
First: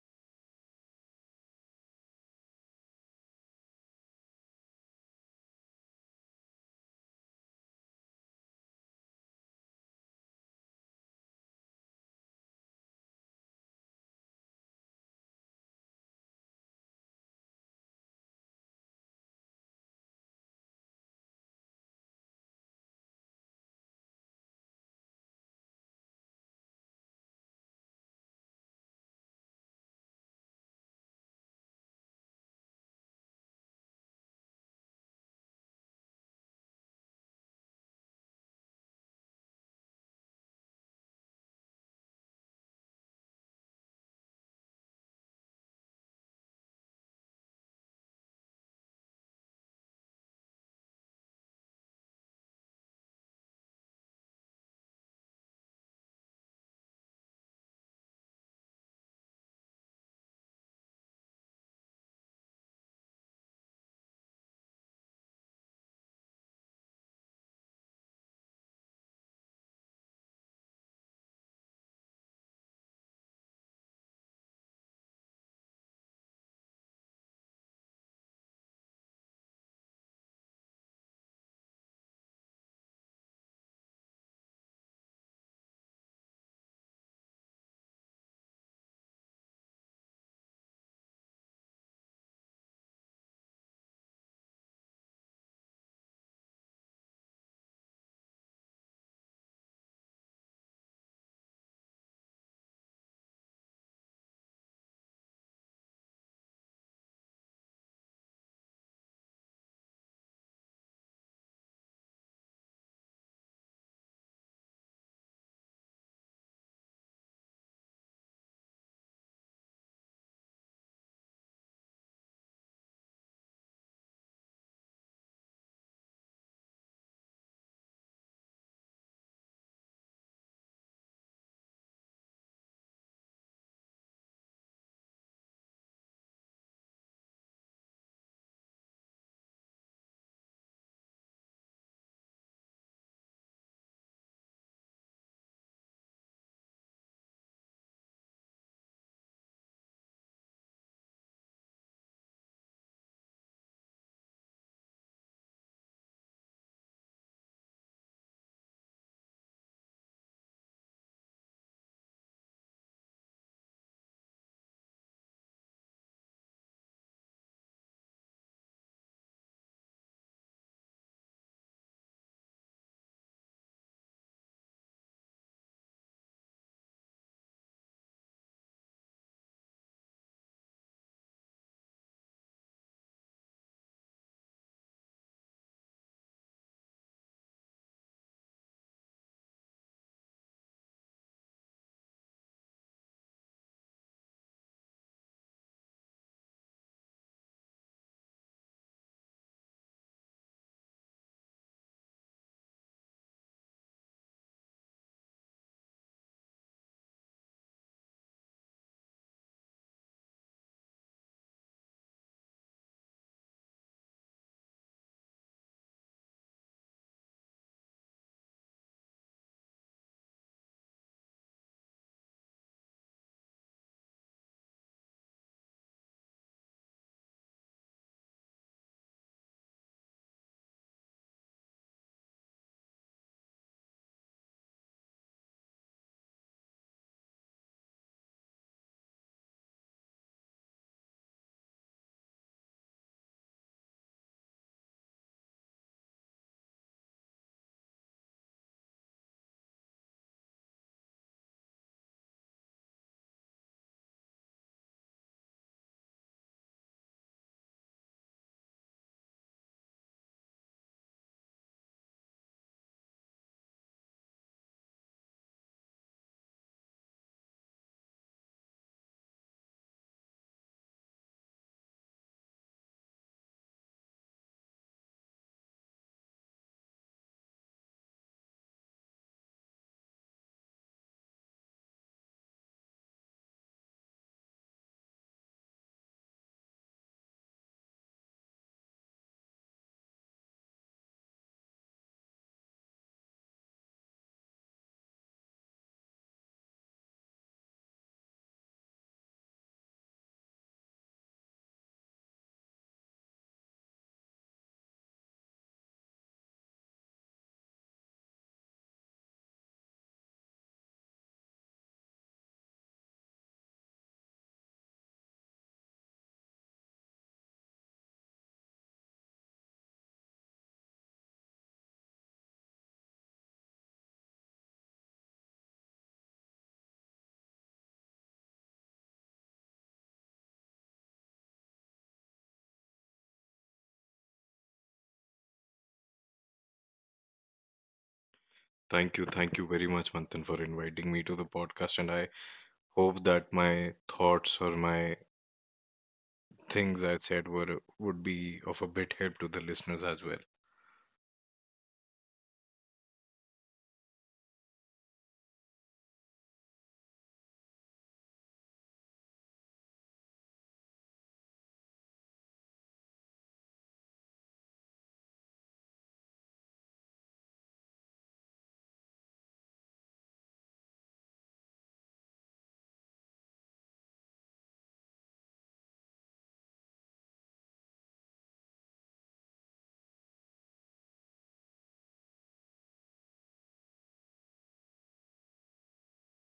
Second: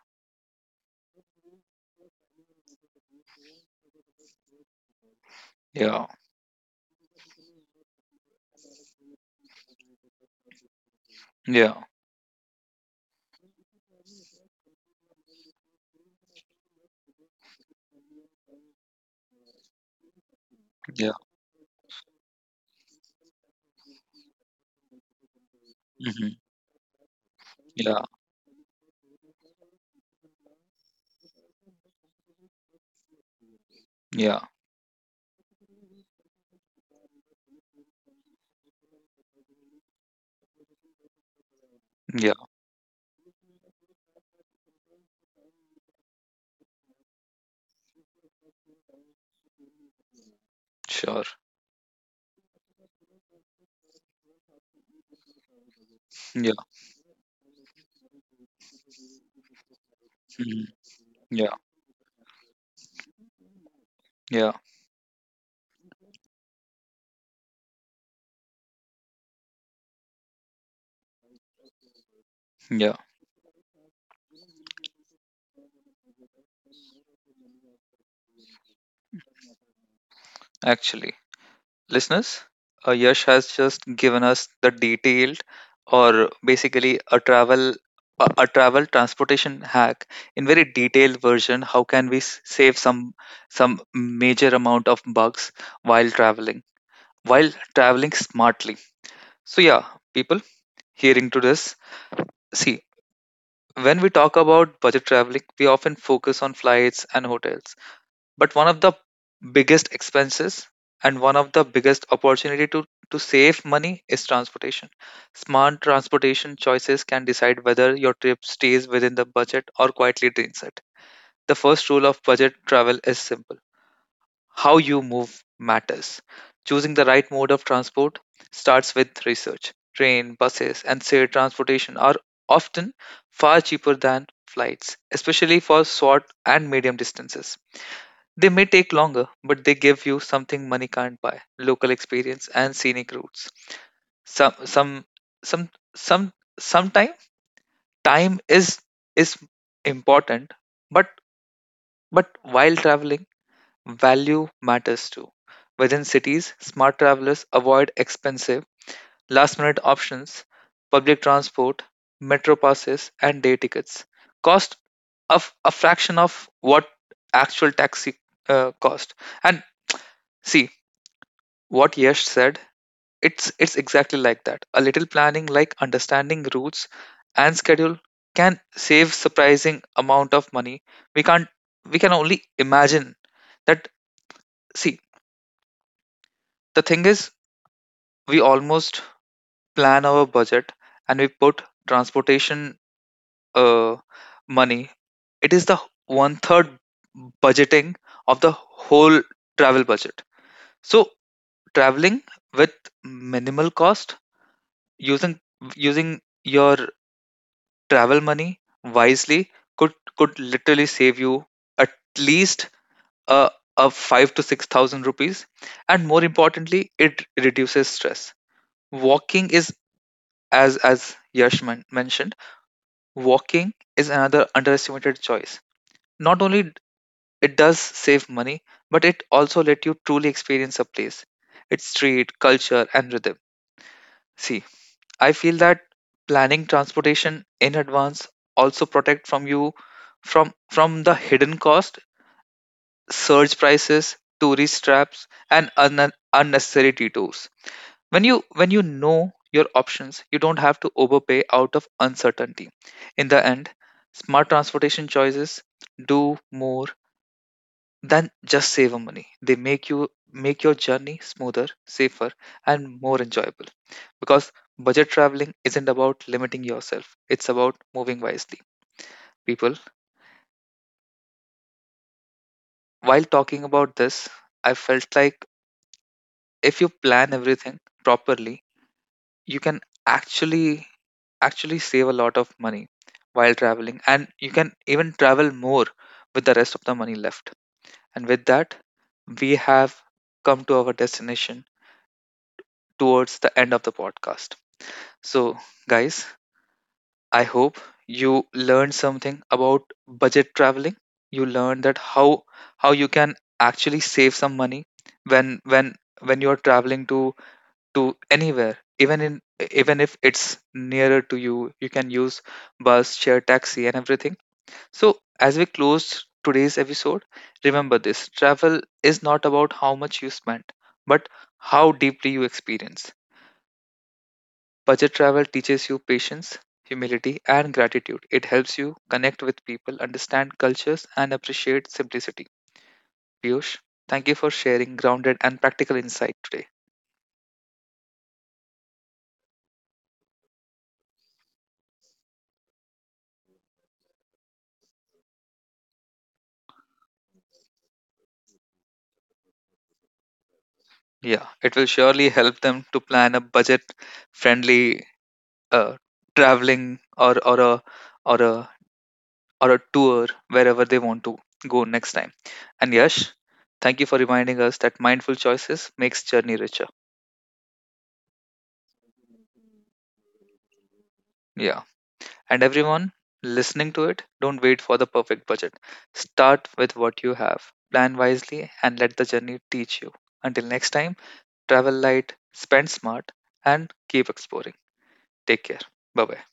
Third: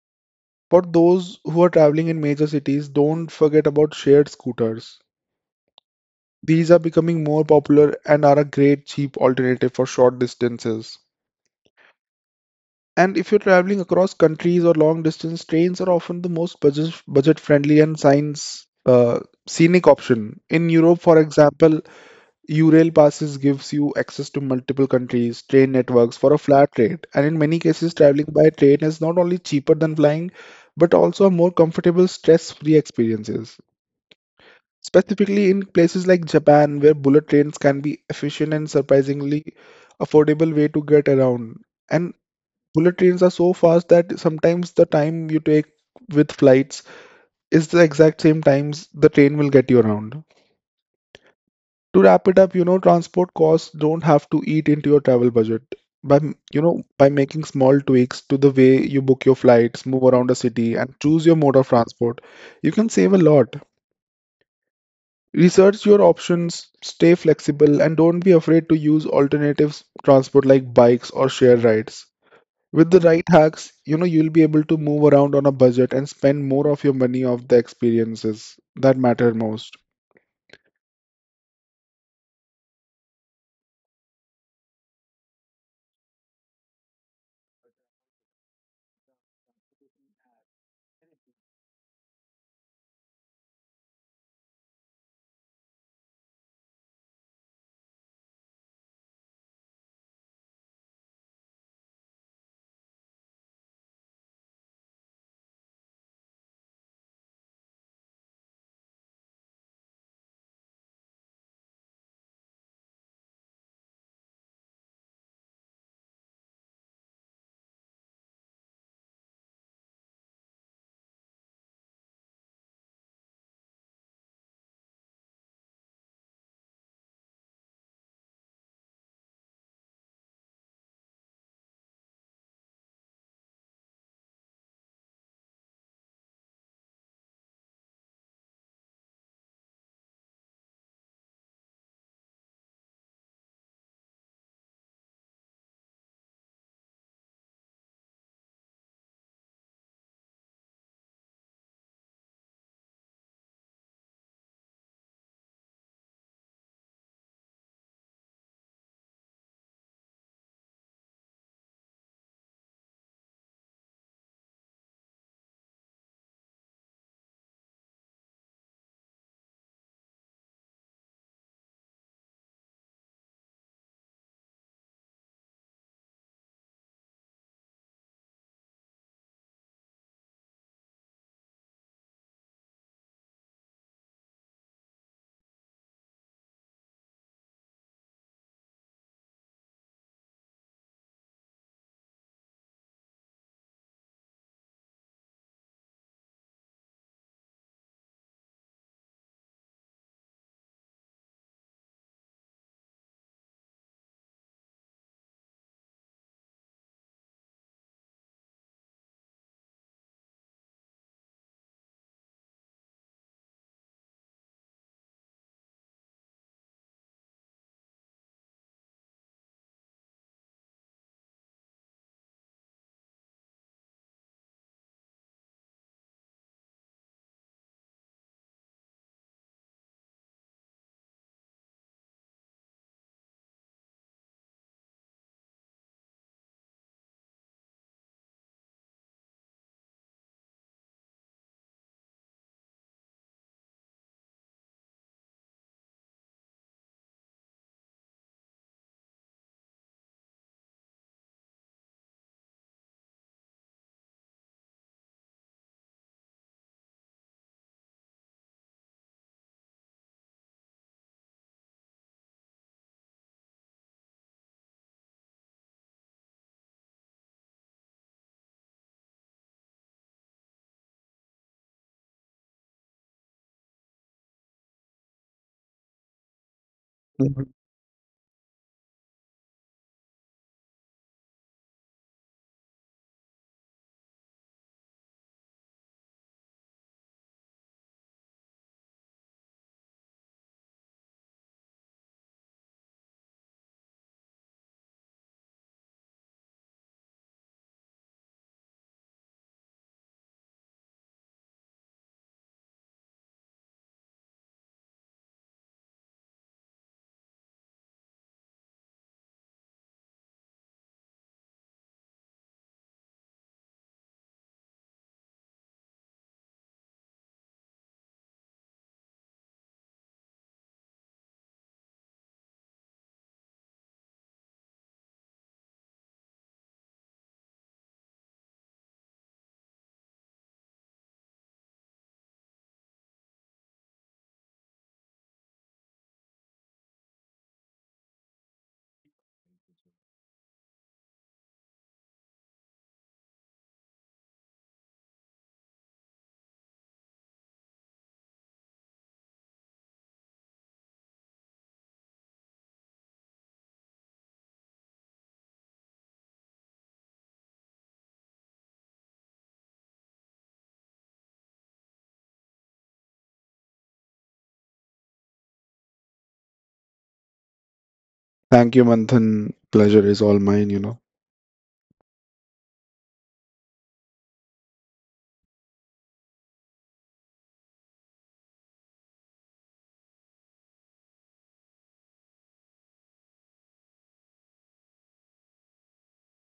For those who are traveling in major cities, don't forget about shared scooters. Yeah. These are becoming more popular and are a great cheap alternative for short distances. Yeah. And if you're traveling across countries or long distance, trains are often the most budget friendly and science scenic option. In Europe, Yeah. for example, U-Rail passes gives you access to multiple countries, train networks for Mhm. a flat rate, and in many cases, Yeah. traveling by train is not only cheaper than flying, but also a more comfortable, stress-free experiences. Yeah. Specifically in places like Japan, where bullet trains can be efficient and surprisingly affordable way to get around. And Yeah. bullet trains are so fast that sometimes the time you take with flights is the exact same times the train will get you around. Sure. To wrap it up, transport costs don't have to eat into your travel budget. By, m- Yeah. you know, by making small tweaks to the way you book your flights, move around the Mhm. city, and choose your Yeah. mode of transport, you can save a lot. Yeah, Research your options, stay flexible, and don't be afraid to use alternative transport like bikes or shared rides. With the yeah. right hacks, you'll be able to move around on a budget and spend more of your money of the experiences that matter most. Actually, listeners, Yash has just given us the detailed, or basically a travel, a travel transportation hack in very detailed version. How can we save some major amount of bugs while traveling, while traveling smartly? So yeah, people hearing to this, see. When we talk about budget traveling, we often focus on flights and hotels. But one of the biggest expenses and one of the biggest opportunity to save money is transportation. Smart transportation choices can decide whether your trip stays within the budget or quietly drains it. The first rule of budget travel is simple. How you move matters. Choosing the right mode of transport starts with research. Train, buses, and shared transportation are often far cheaper than flights, especially for short and medium distances. They may take longer, but they give you something money can't buy: local experience and scenic routes. Some, some, some, sometime time is important, but but while traveling, value matters too. Within cities, smart travelers avoid expensive, last minute options, public transport, metro passes, and day tickets. Cost of a fraction of what actual taxi cost. And see, what Yash said, it's exactly like that. A little planning, like understanding routes and schedule, can save surprising amount of money. We can't We can only imagine that. See, the thing is, we almost plan our budget and we put transportation uh, money. It is the one third budgeting of the whole travel budget. So traveling with minimal cost, using using your travel money wisely, could could literally save you at least a, a 5 to 6,000 rupees. And more importantly, it reduces stress. Walking is, as Yash mentioned, walking is another underestimated choice. Not only it does save money, but it also let you truly experience a place, its street, culture, and rhythm. See, I feel that planning transportation in advance also protect from you from the hidden cost, surge prices, tourist traps, and unnecessary detours. When you know your options, you don't have to overpay out of uncertainty. In the end, smart transportation choices do more than just save money. They make your journey smoother, safer, and more enjoyable, because budget traveling isn't about limiting yourself, it's about moving wisely. People, while talking about this, I felt like, if you plan Mhm. everything properly, you can actually actually save a lot of money while traveling, and you can even travel more with the rest of the money left. And with that, we have come to our destination towards the end of the podcast. So guys, I hope you learned something about budget traveling. You learned that how you can actually save some money when when when you're traveling to anywhere, even if it's nearer to you, you can use bus, share taxi, and everything. So as we close today's episode, remember this: travel is not about how much you spend, but how deeply you experience. Budget travel teaches you patience, humility, and gratitude. It helps you connect with people, understand cultures, and appreciate simplicity. Piyush, thank you for sharing grounded and practical insight today. Thank you very much, Manthan, for inviting me to the podcast. And I hope that my thoughts or my things I said were would be of a bit help to the listeners as well. Yeah, it will surely help them to plan a budget-friendly uh, traveling or a or a tour wherever they want to go next time. And Yash, thank you for reminding us that mindful choices makes journey richer. Thank you, Manthan. Pleasure is all mine. Yeah, and everyone listening to it, don't wait for the perfect budget. Start with what you have. Plan wisely and let the journey teach you. Until next time, travel light, spend smart, and keep exploring. Take care. Bye bye.